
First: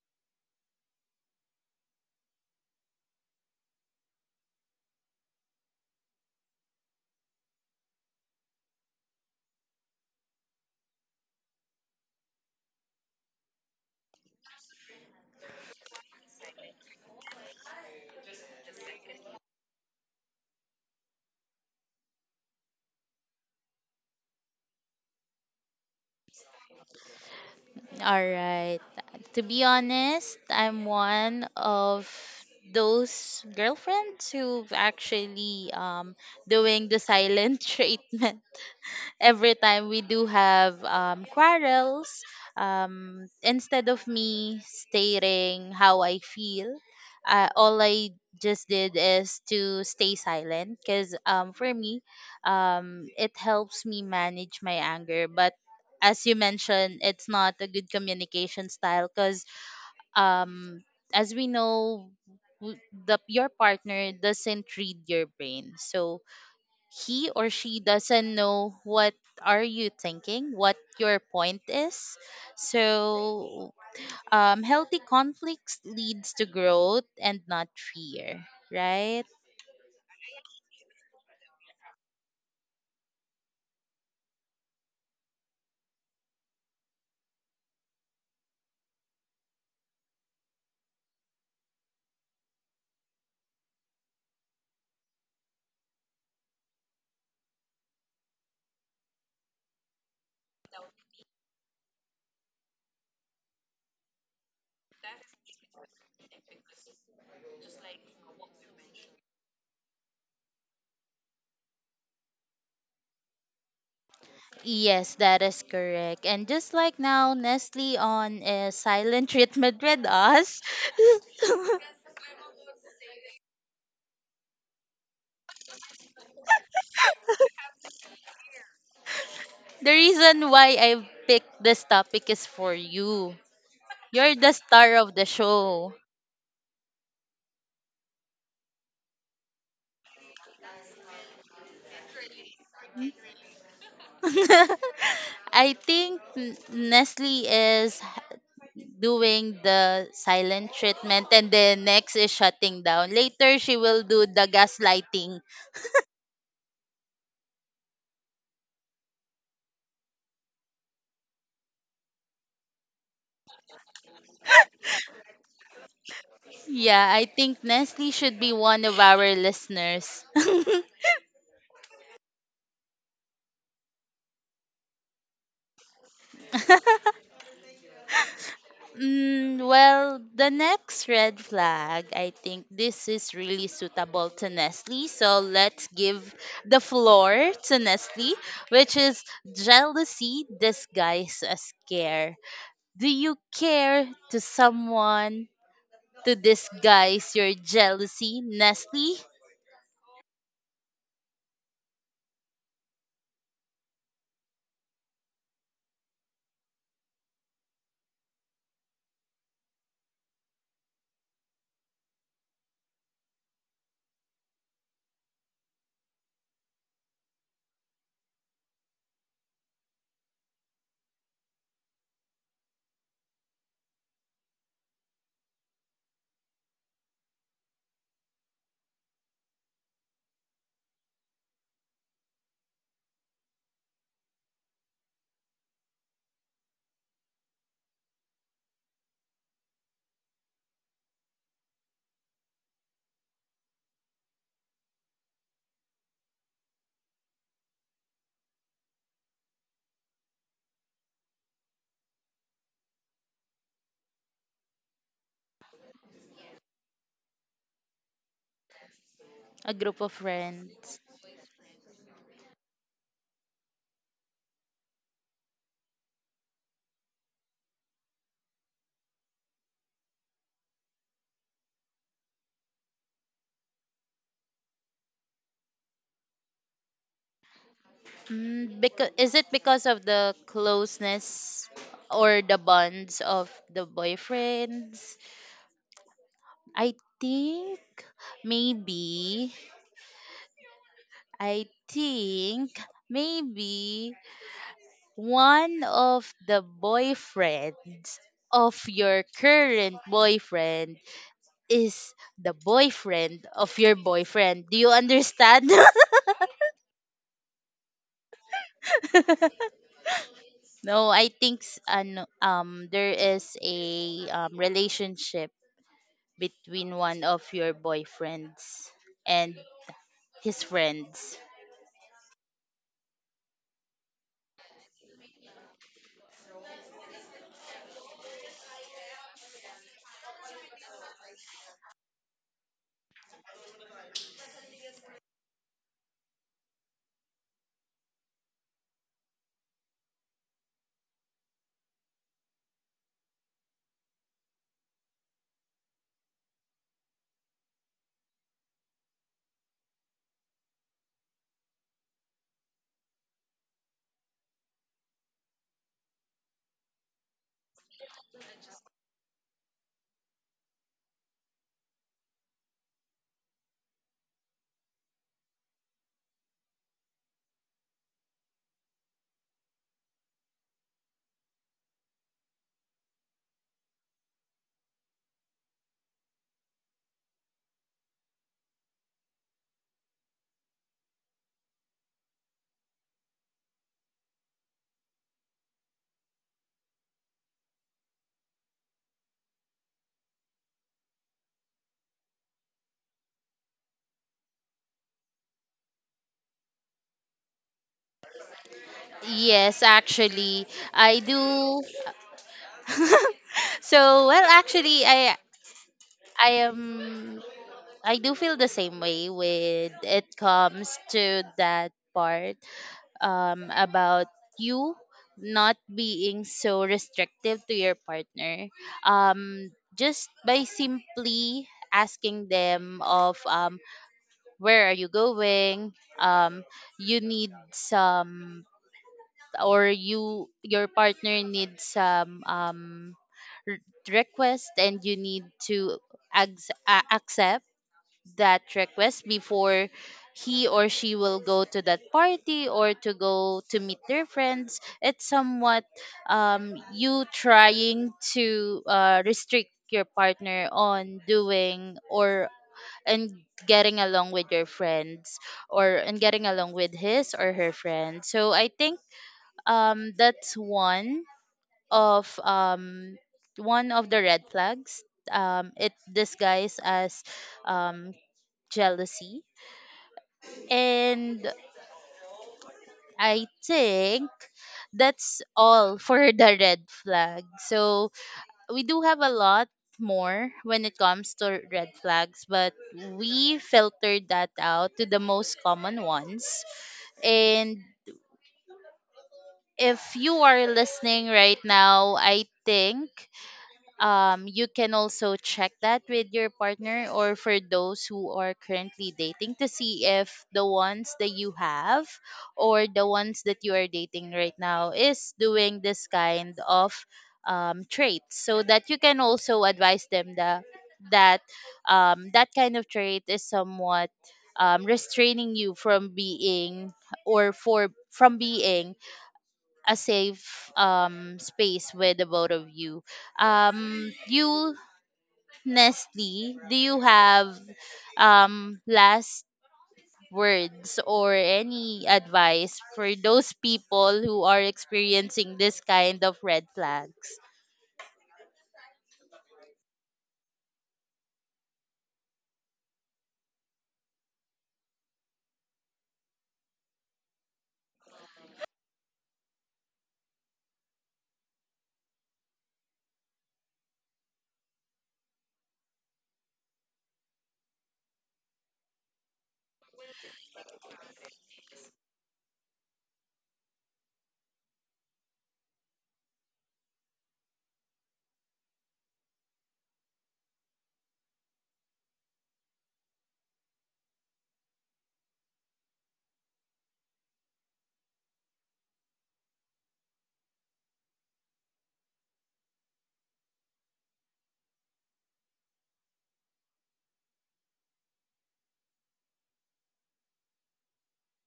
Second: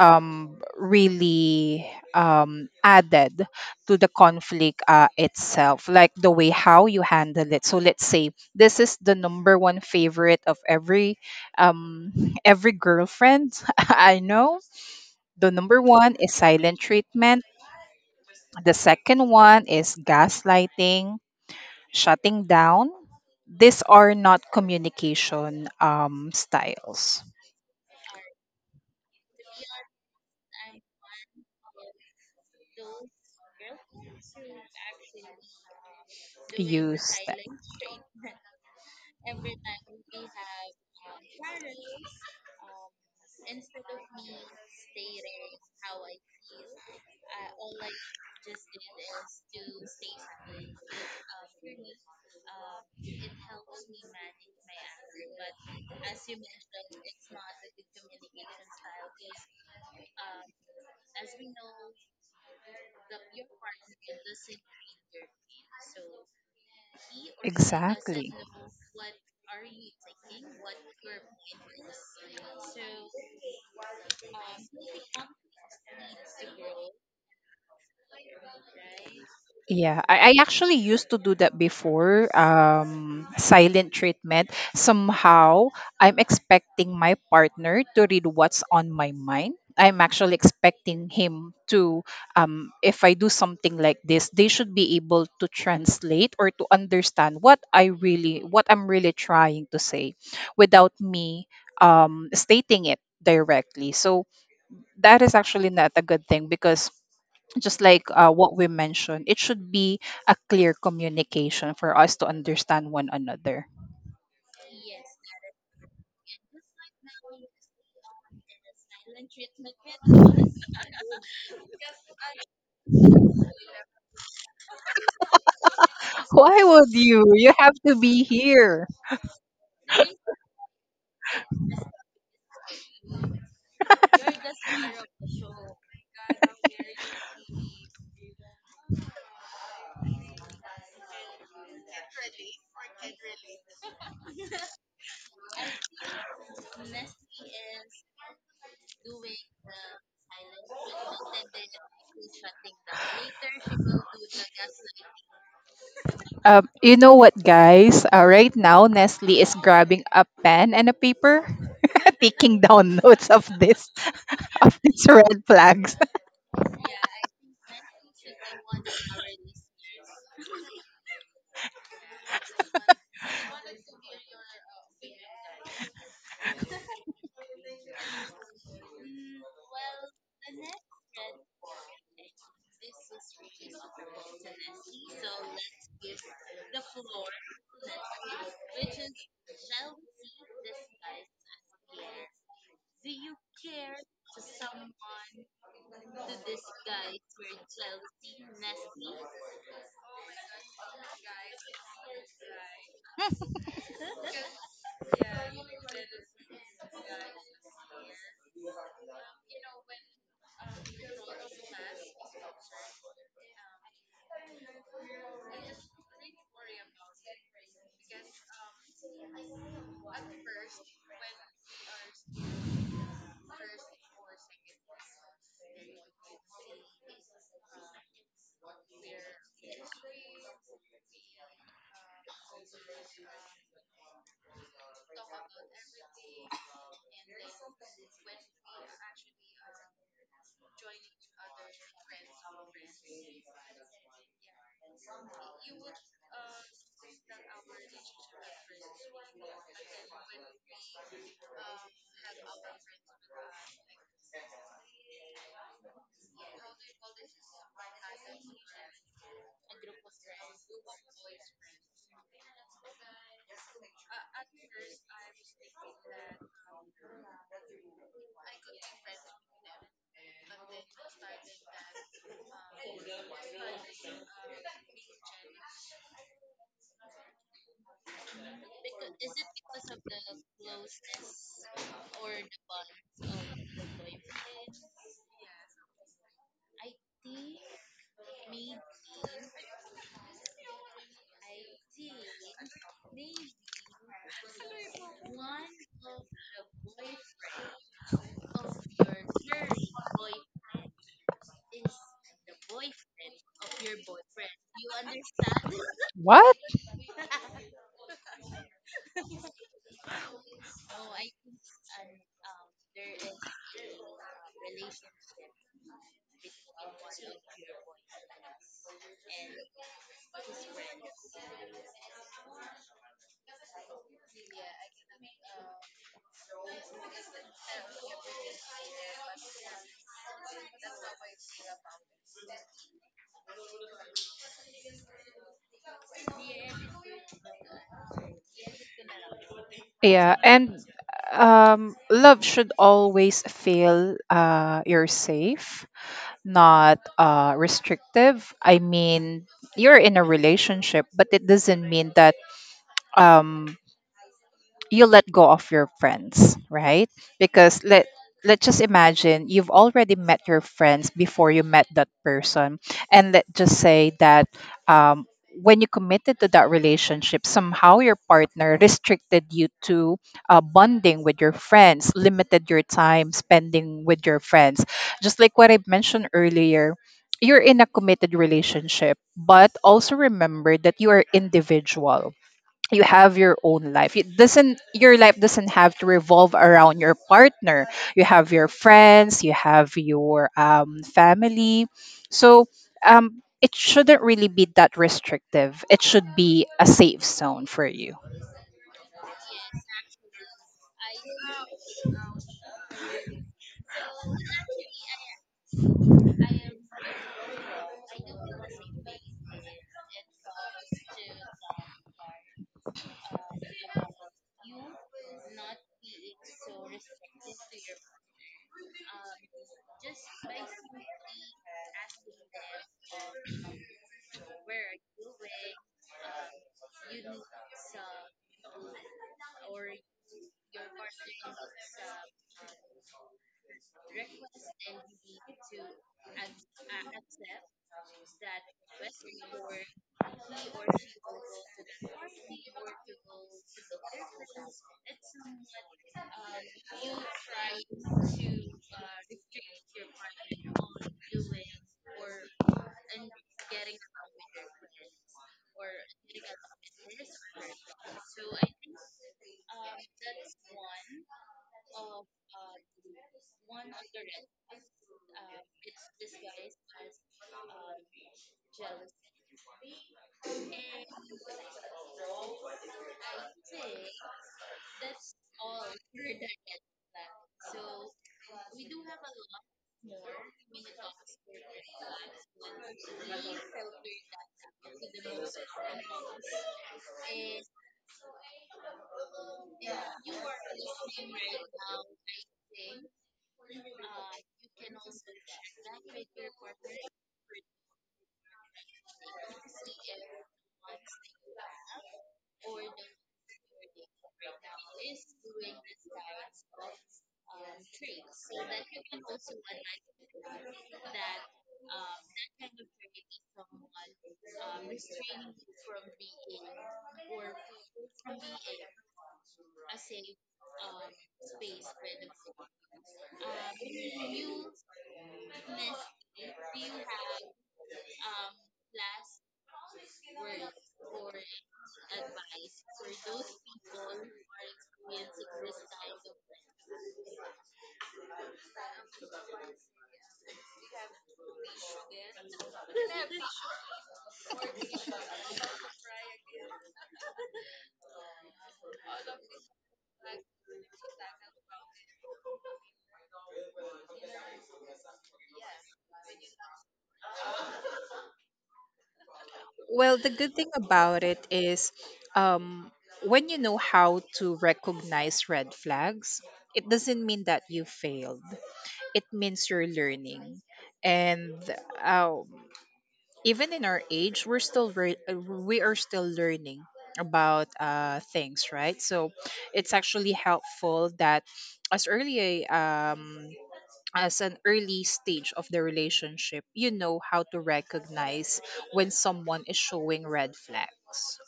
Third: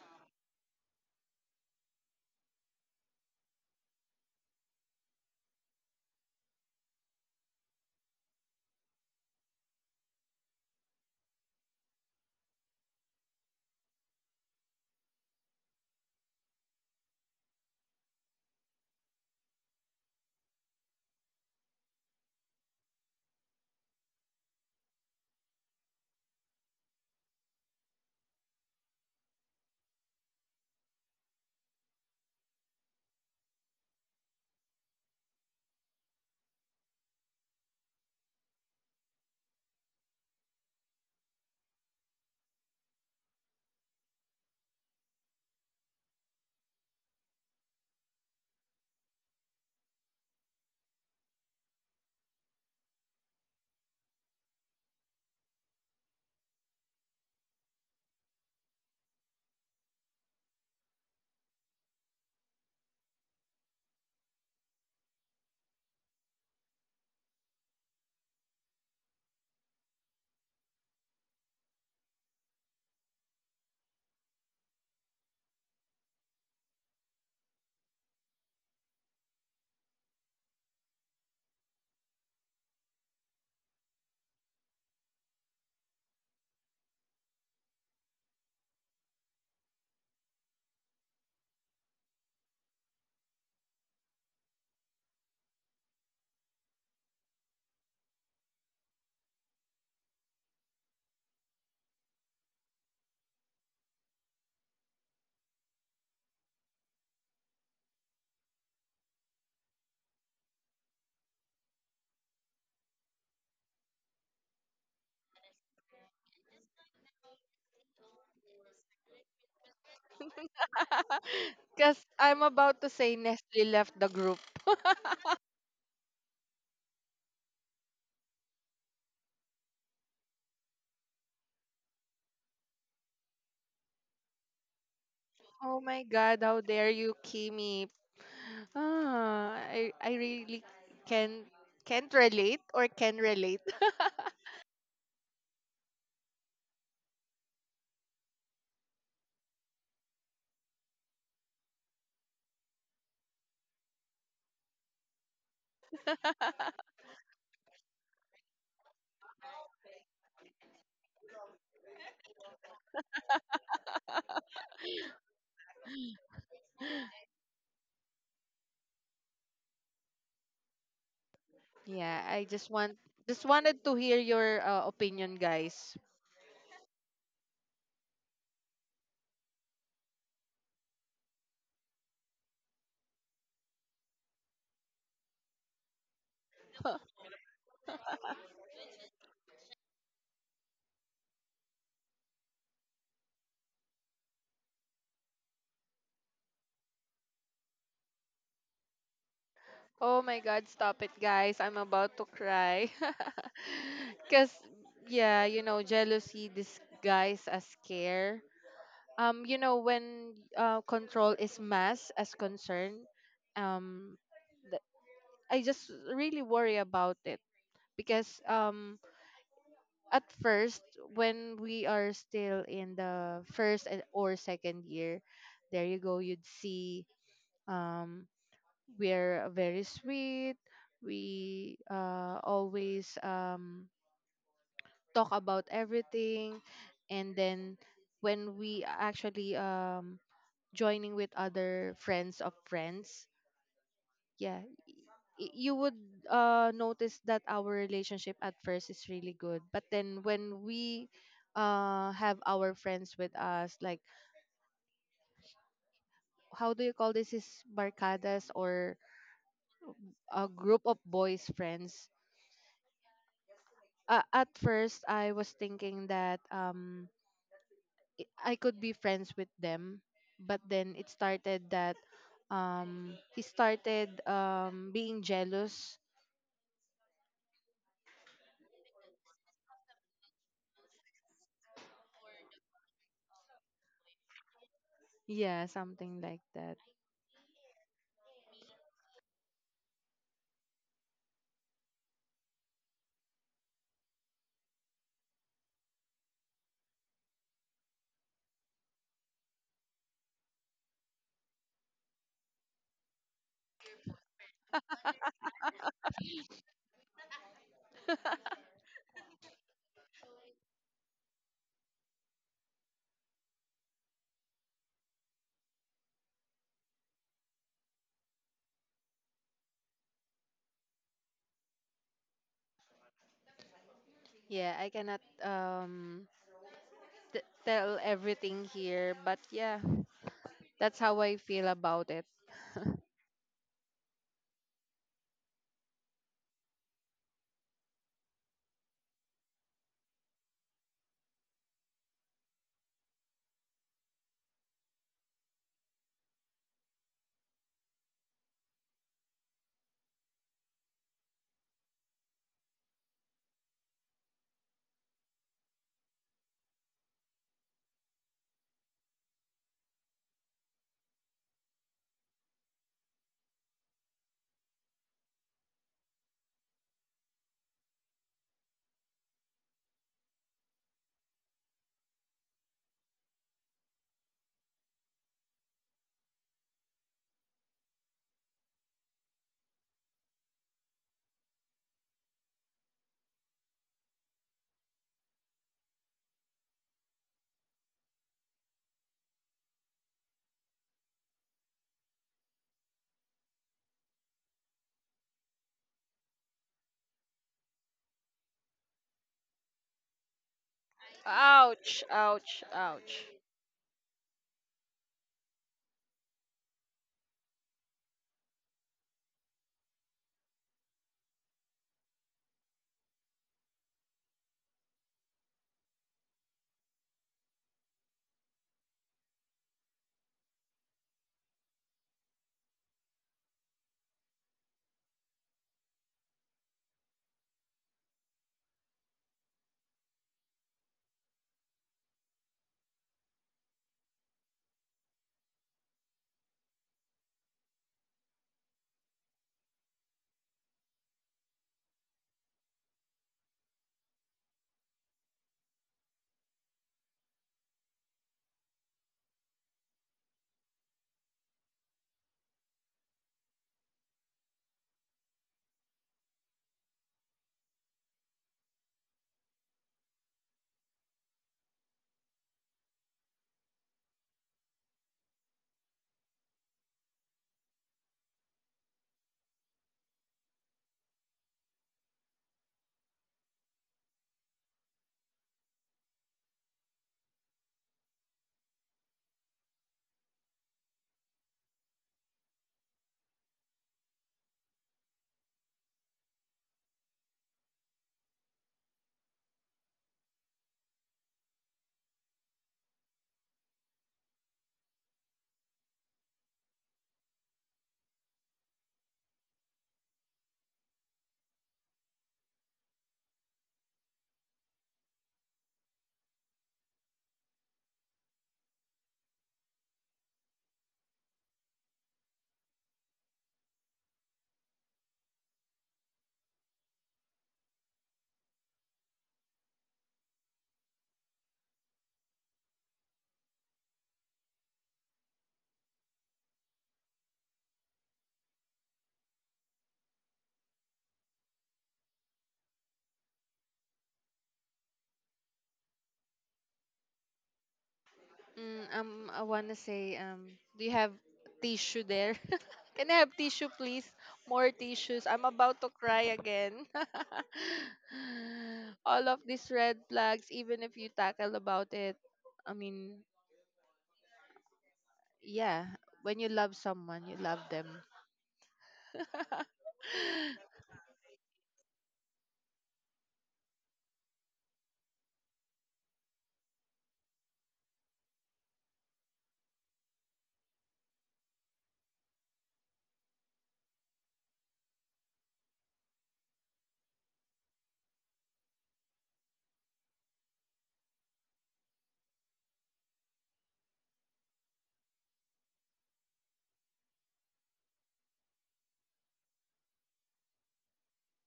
B: really added to the conflict itself, like the way how you handle it. So let's say this is the number one favorite of every um every girlfriend I know. The number one is silent treatment, the second one is gaslighting, shutting down. These are not communication styles
A: All right. To be honest, I'm one of those girlfriends who've actually um, doing the
B: used.
A: silent treatment every time we do have quarrels. Um, instead of me stating how I feel, all I just did is to stay silent, because for me, it helps me manage my anger. But as you mentioned, it's not a good communication style, because um, as we know, w- the your partner doesn't read your brain, so he or she
B: Exactly.
A: doesn't know what are you thinking, what your point is. So healthy conflicts leads to growth and not fear, right?
B: Yeah, I actually used to do that before. Silent treatment. Somehow, I'm expecting my partner to read what's on my mind. I'm actually expecting him to, if I do something like this, they should be able to translate or to understand what I really, what I'm really trying to say, without me stating it directly. So that is actually not a good thing, because just like what we mentioned, it should be a clear communication for us to understand one another.
A: Yes, that is correct, and just like now, Nestle on a silent treatment with us.
C: Because I'm about to say Nestle left the group.
B: Why would you? You have to be here.
A: The reason why I picked this topic is for you. You're the star of the
C: Oh
A: show.
C: my God, how dare you, Kimi? Ah, I really can can't relate or can relate.
A: I think Nestle is doing the silent treatment, and then next is shutting down. Later she will do the gaslighting.
B: You know what, guys? Right now, Nestle is grabbing a pen and a paper, taking down notes of this. It's red flags.
A: Yeah, I think Nestle should be one of our listeners.
C: Yeah, I just want just wanted to hear your opinion, guys.
A: Mm, well, the next red flag, I think this is really suitable to Nestle. So let's give the floor to Nestle, which is jealousy disguised as care. Do you care to someone to disguise your jealousy, Nestle?
C: Oh my God, stop it, guys! I'm about to cry. Cause yeah, you know, jealousy disguised as care. You know, when control is mass as concern, um, th- I just really worry about it because at first, when we are still in the or second year, there you go, you'd see um we're very sweet, we always talk about everything. And then when we actually joining with other friends of friends, yeah, you would notice that our relationship at first is really good, but then when we have our friends with us, like, how do you call this, is barcadas, or
A: A group of
C: a group
A: friends.
C: of boys friends. At first I was thinking that I could be friends with them, but then it started that he started being jealous,
A: Mm, because is it because of the closeness or the bonds of the boyfriends?
C: yeah, something like that.
A: I think maybe I think maybe one of the boyfriends of your current boyfriend is the boyfriend of your boyfriend. Do you understand?
B: What?
A: No, I think um, there is a relationship between one of your boyfriends and his friends.
C: Yeah, I cannot tell everything here, but yeah, that's how I feel about it.
B: Yeah, and love should always feel you're safe, not restrictive. I mean, you're in a relationship, but it doesn't mean that um, you let go of your friends, right? Because let's just imagine you've already met your friends before you met that person, and let's just say that um, when you committed to that relationship, somehow your partner restricted you to bonding with your friends, limited your time spending with your friends. Just like what I mentioned earlier. You're in a committed relationship, but also remember that you are individual. You have your own life. It doesn't, your life doesn't have to revolve around your partner. You have your friends, you have your family. So it shouldn't really be that restrictive, it should be a safe zone for you.
A: Yes, actually, I do.
C: Ouch, ouch, ouch.
A: so, well, actually, I am I do feel the same way when it comes to that part about you not being so restrictive to your partner, just by simply asking them of where are you going. um, you need some, or you, your partner needs some, r- request, and you need to ac- accept that request before he or she will go to that party or to go to meet their friends. It's somewhat you trying to restrict your partner on doing, or and getting along with your friends, or and getting along with his or her friends. So I think that's of um, one of the red flags. It disguised as um, jealousy. And I think that's all for the red flag. So we do have a lot more when it comes to red flags, but we filtered that out to the most common ones. And if you are listening right now, I think you can also check that with your partner, or for those who are currently dating, to see if the ones that you have, or the ones that you are dating right now, is doing this kind of traits, so that you can also advise them that that that kind of trait is somewhat restraining you from being, or for from being a safe space with the both of you. You, Nestle, do you have last words or any advice for those people who are experiencing this kind of red flags?
C: Mm, I wanna say, do you have tissue there? Can I have tissue, please? More tissues. I'm about to cry again. All of these red flags, even if you tackle about it, I mean, yeah, when you love someone, you love them.
B: Well, the good thing about it is um, when you know how to recognize red flags, it doesn't mean that you failed. It means you're learning. And um, even in our age, we're still we are still learning about things, right? So it's actually helpful that as early a as an early stage of the relationship, you know how to recognize when someone is showing red flags.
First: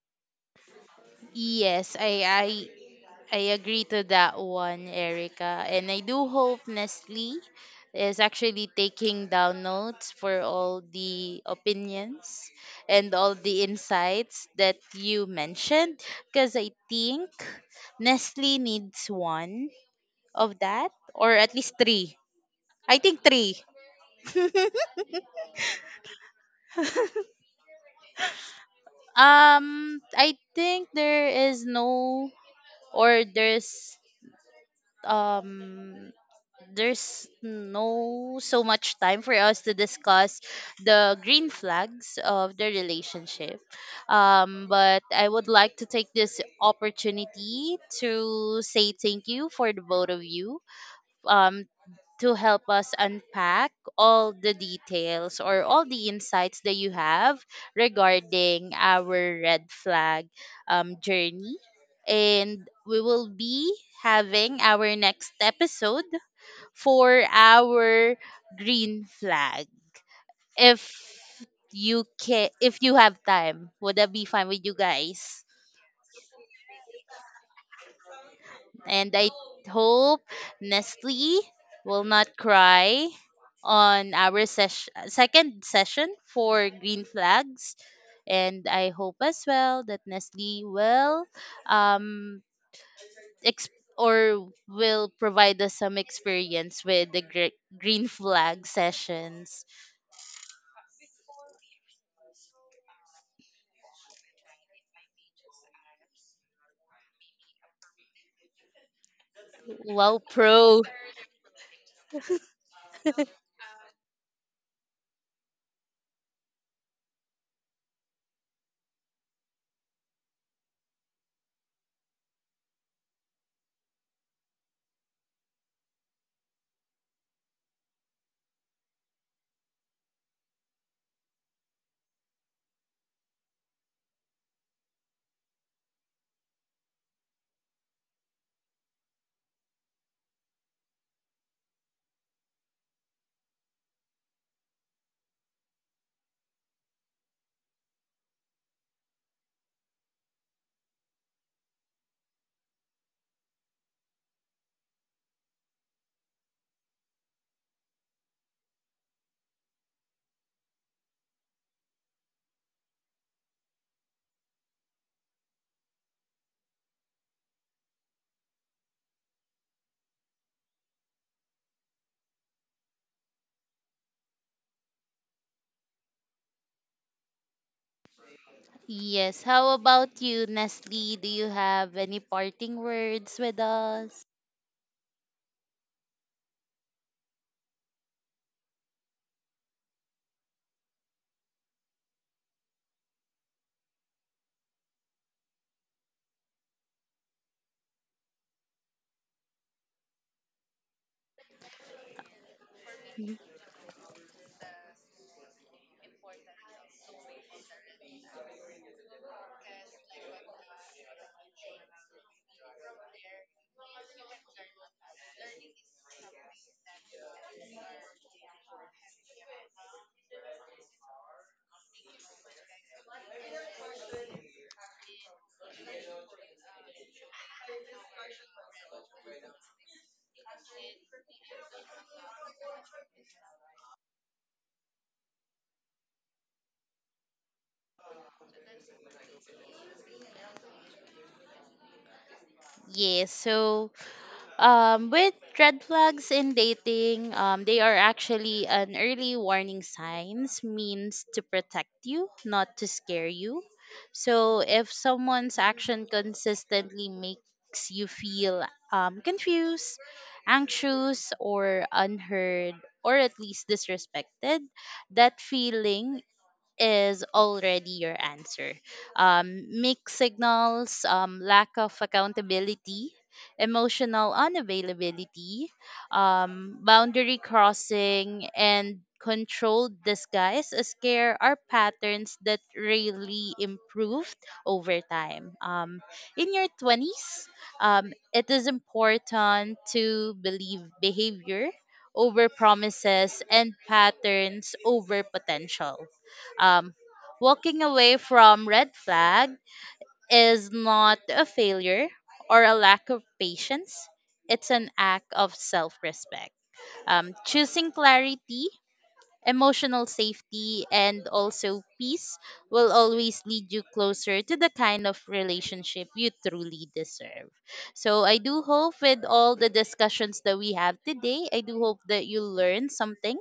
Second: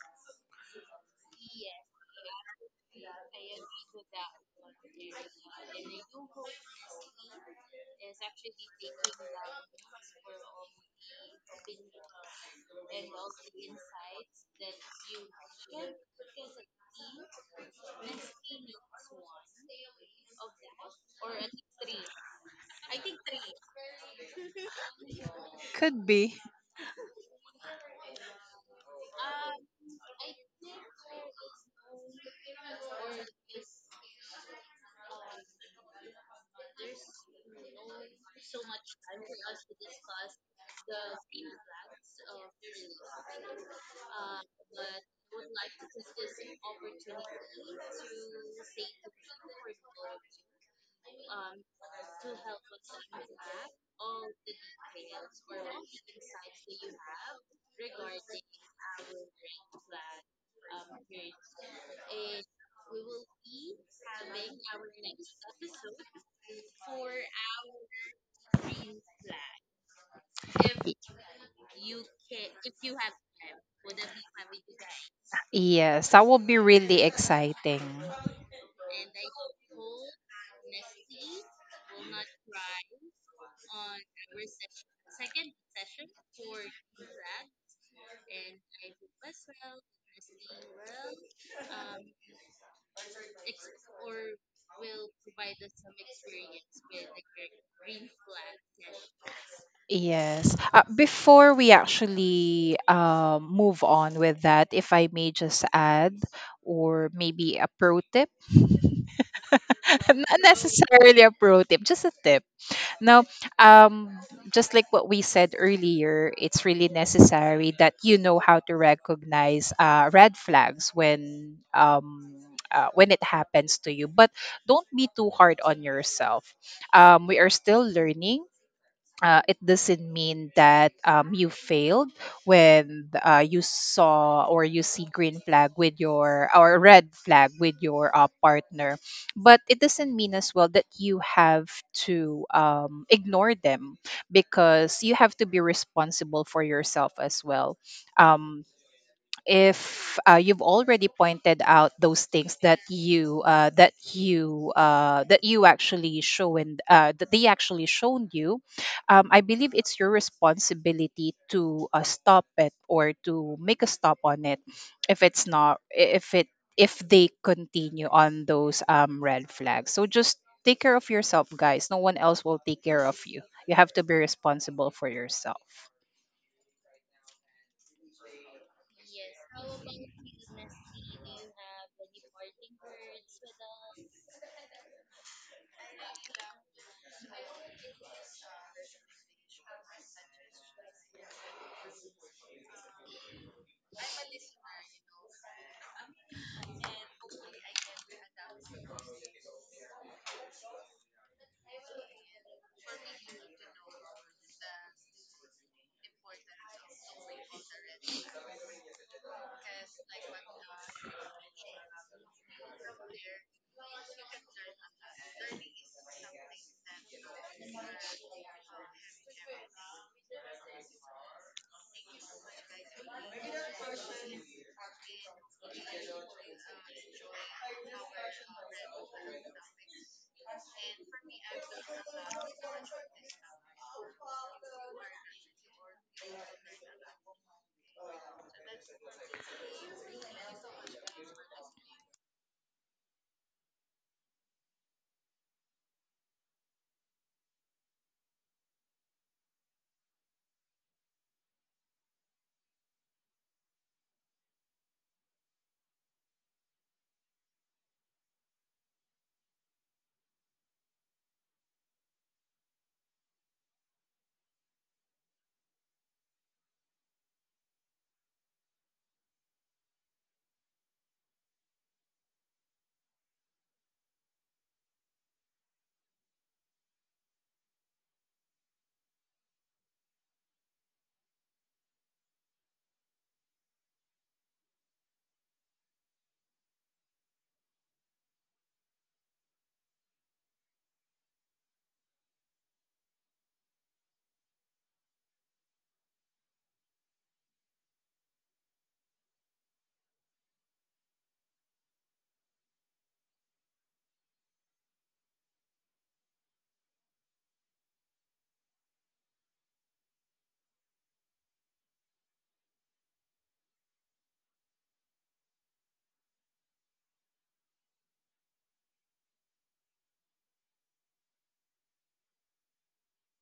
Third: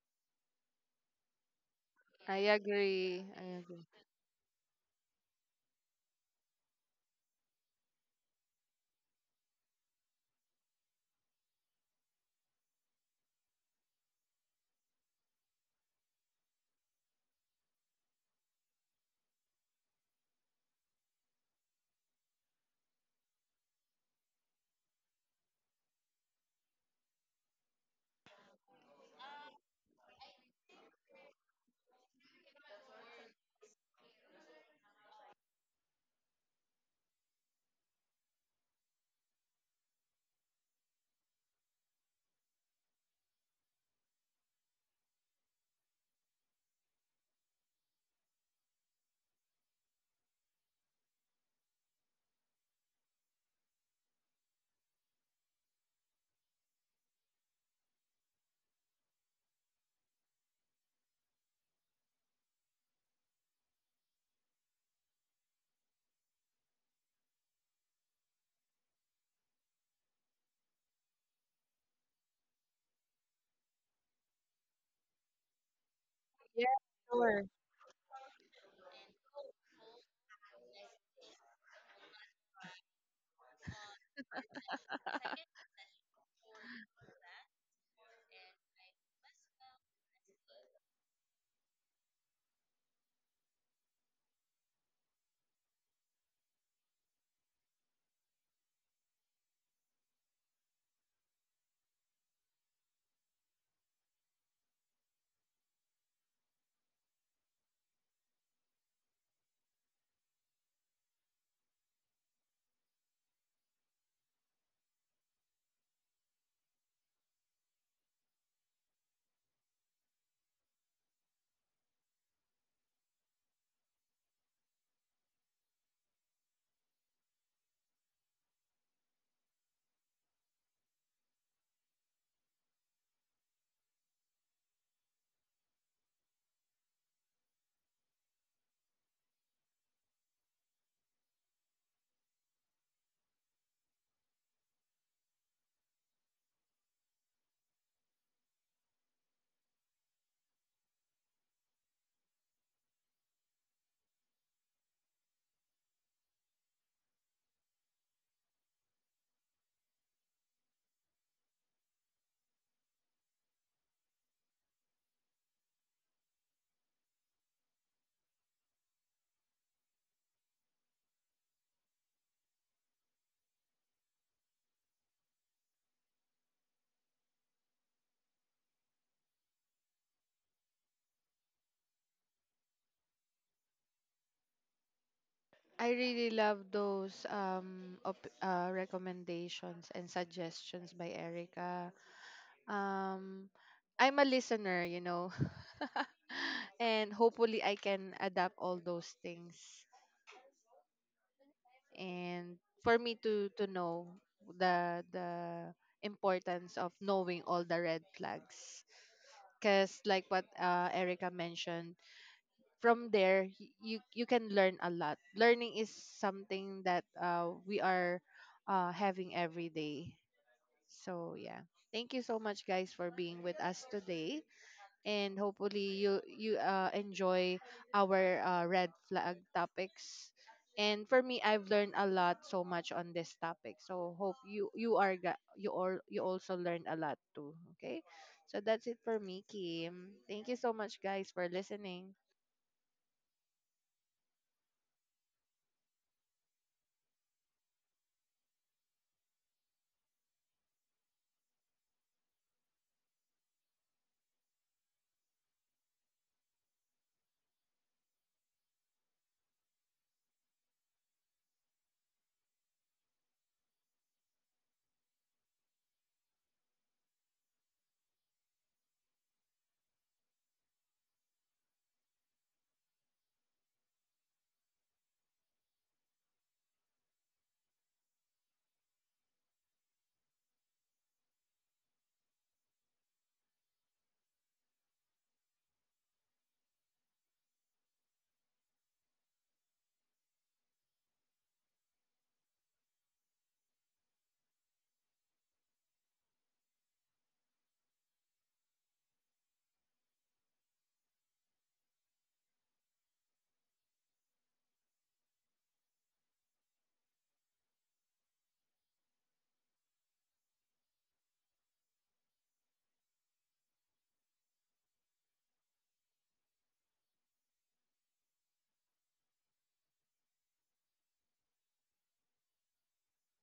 A: Yes, I
C: I
A: I
C: agree.
A: I
C: I
A: agree
C: agree.
A: to that one, Erica. And I do hope Nestle is actually taking down notes for all the opinions and all the insights that you mentioned. Because I think Nestle needs one of that, or at least three. I think three.
B: Could be.
A: I think there is no, or um there's no so much time for us to discuss the green flags of the relationship. But I would like to take this opportunity to say thank you for the both of you. Um, to help us unpack all the details or all the insights that you have regarding our red flag journey. And we will be having our next episode for our green flag. If you can, if you have time, would that be fine with you guys?
B: Yes, that will be
C: Yeah,
B: really
C: sure.
B: exciting.
A: And I hope Nestle will not cry on our second session for green flags. And I hope as well that Nestle will um, or will provide us some experience with the green flag sessions.
B: Yes. Before we actually move on with that, if I may just add, or maybe a pro tip,
A: Wow,
B: not
A: pro.
B: necessarily a pro tip, just a tip. Now, um, just like what we said earlier, it's really necessary that you know how to recognize red flags when it happens to you. But don't be too hard on yourself. We are still learning. Uh, It doesn't mean that you failed when you saw, or you see green flag with your, or red flag with your partner, but it doesn't mean as well that you have to ignore them, because you have to be responsible for yourself as well. um, if you've already pointed out those things that you that you that you actually shown, that they actually shown you, I believe it's your responsibility to stop it or to make a stop on it if it's not, if it if they continue on those red flags. So just take care of yourself, guys. No one else will take care of you. You have to be responsible for yourself.
A: Yes. How about you, Nestle? Do you have any parting words with us?
C: I really love those recommendations and suggestions by Erica. Um, I'm a listener, you know, and hopefully I can adapt all those things. And for me to to know the importance of knowing all the red flags, because like what Erica mentioned, from there, you you can learn a lot. Learning is something that we are having every day. So yeah, thank you so much guys for being with us today, and hopefully you enjoy our red flag topics. And for me, I've learned a lot so much on this topic, so hope you you all you also learned a lot too. Okay, so that's it for me, Kim. Thank you so much guys for listening.
A: Yes. So um, with red flags in dating, um, they are actually an early warning signs, means to protect you, not to scare you. So if someone's action consistently makes you feel confused, anxious, or unheard, or at least disrespected, that feeling is already your answer. Mixed signals, lack of accountability, emotional unavailability, boundary crossing, and controlled disguise as care are patterns that really improved over time. In your 20s, it is important to believe behavior over promises and patterns over potential. Um, walking away from red flag is not a failure or a lack of patience. It's an act of self-respect. Choosing clarity, emotional safety, and also peace will always lead you closer to the kind of relationship you truly deserve. So I do hope with all the discussions that we have today, I do hope that you learned something.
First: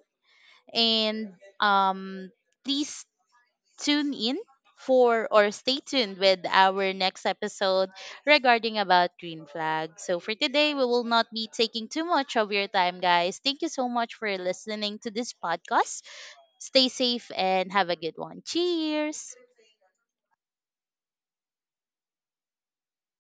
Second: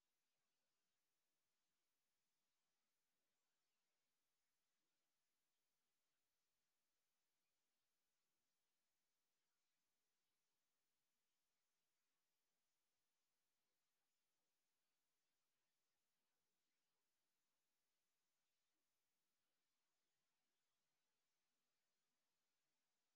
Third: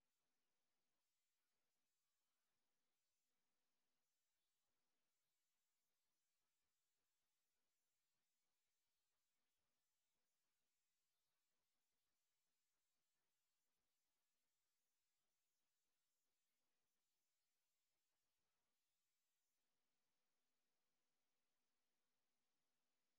A: And um, please tune in for, or stay tuned with our next episode regarding about green flag. So for today, we will not be taking too much of your time, guys. Thank you so much for listening to this podcast. Stay safe and have a good one. Cheers.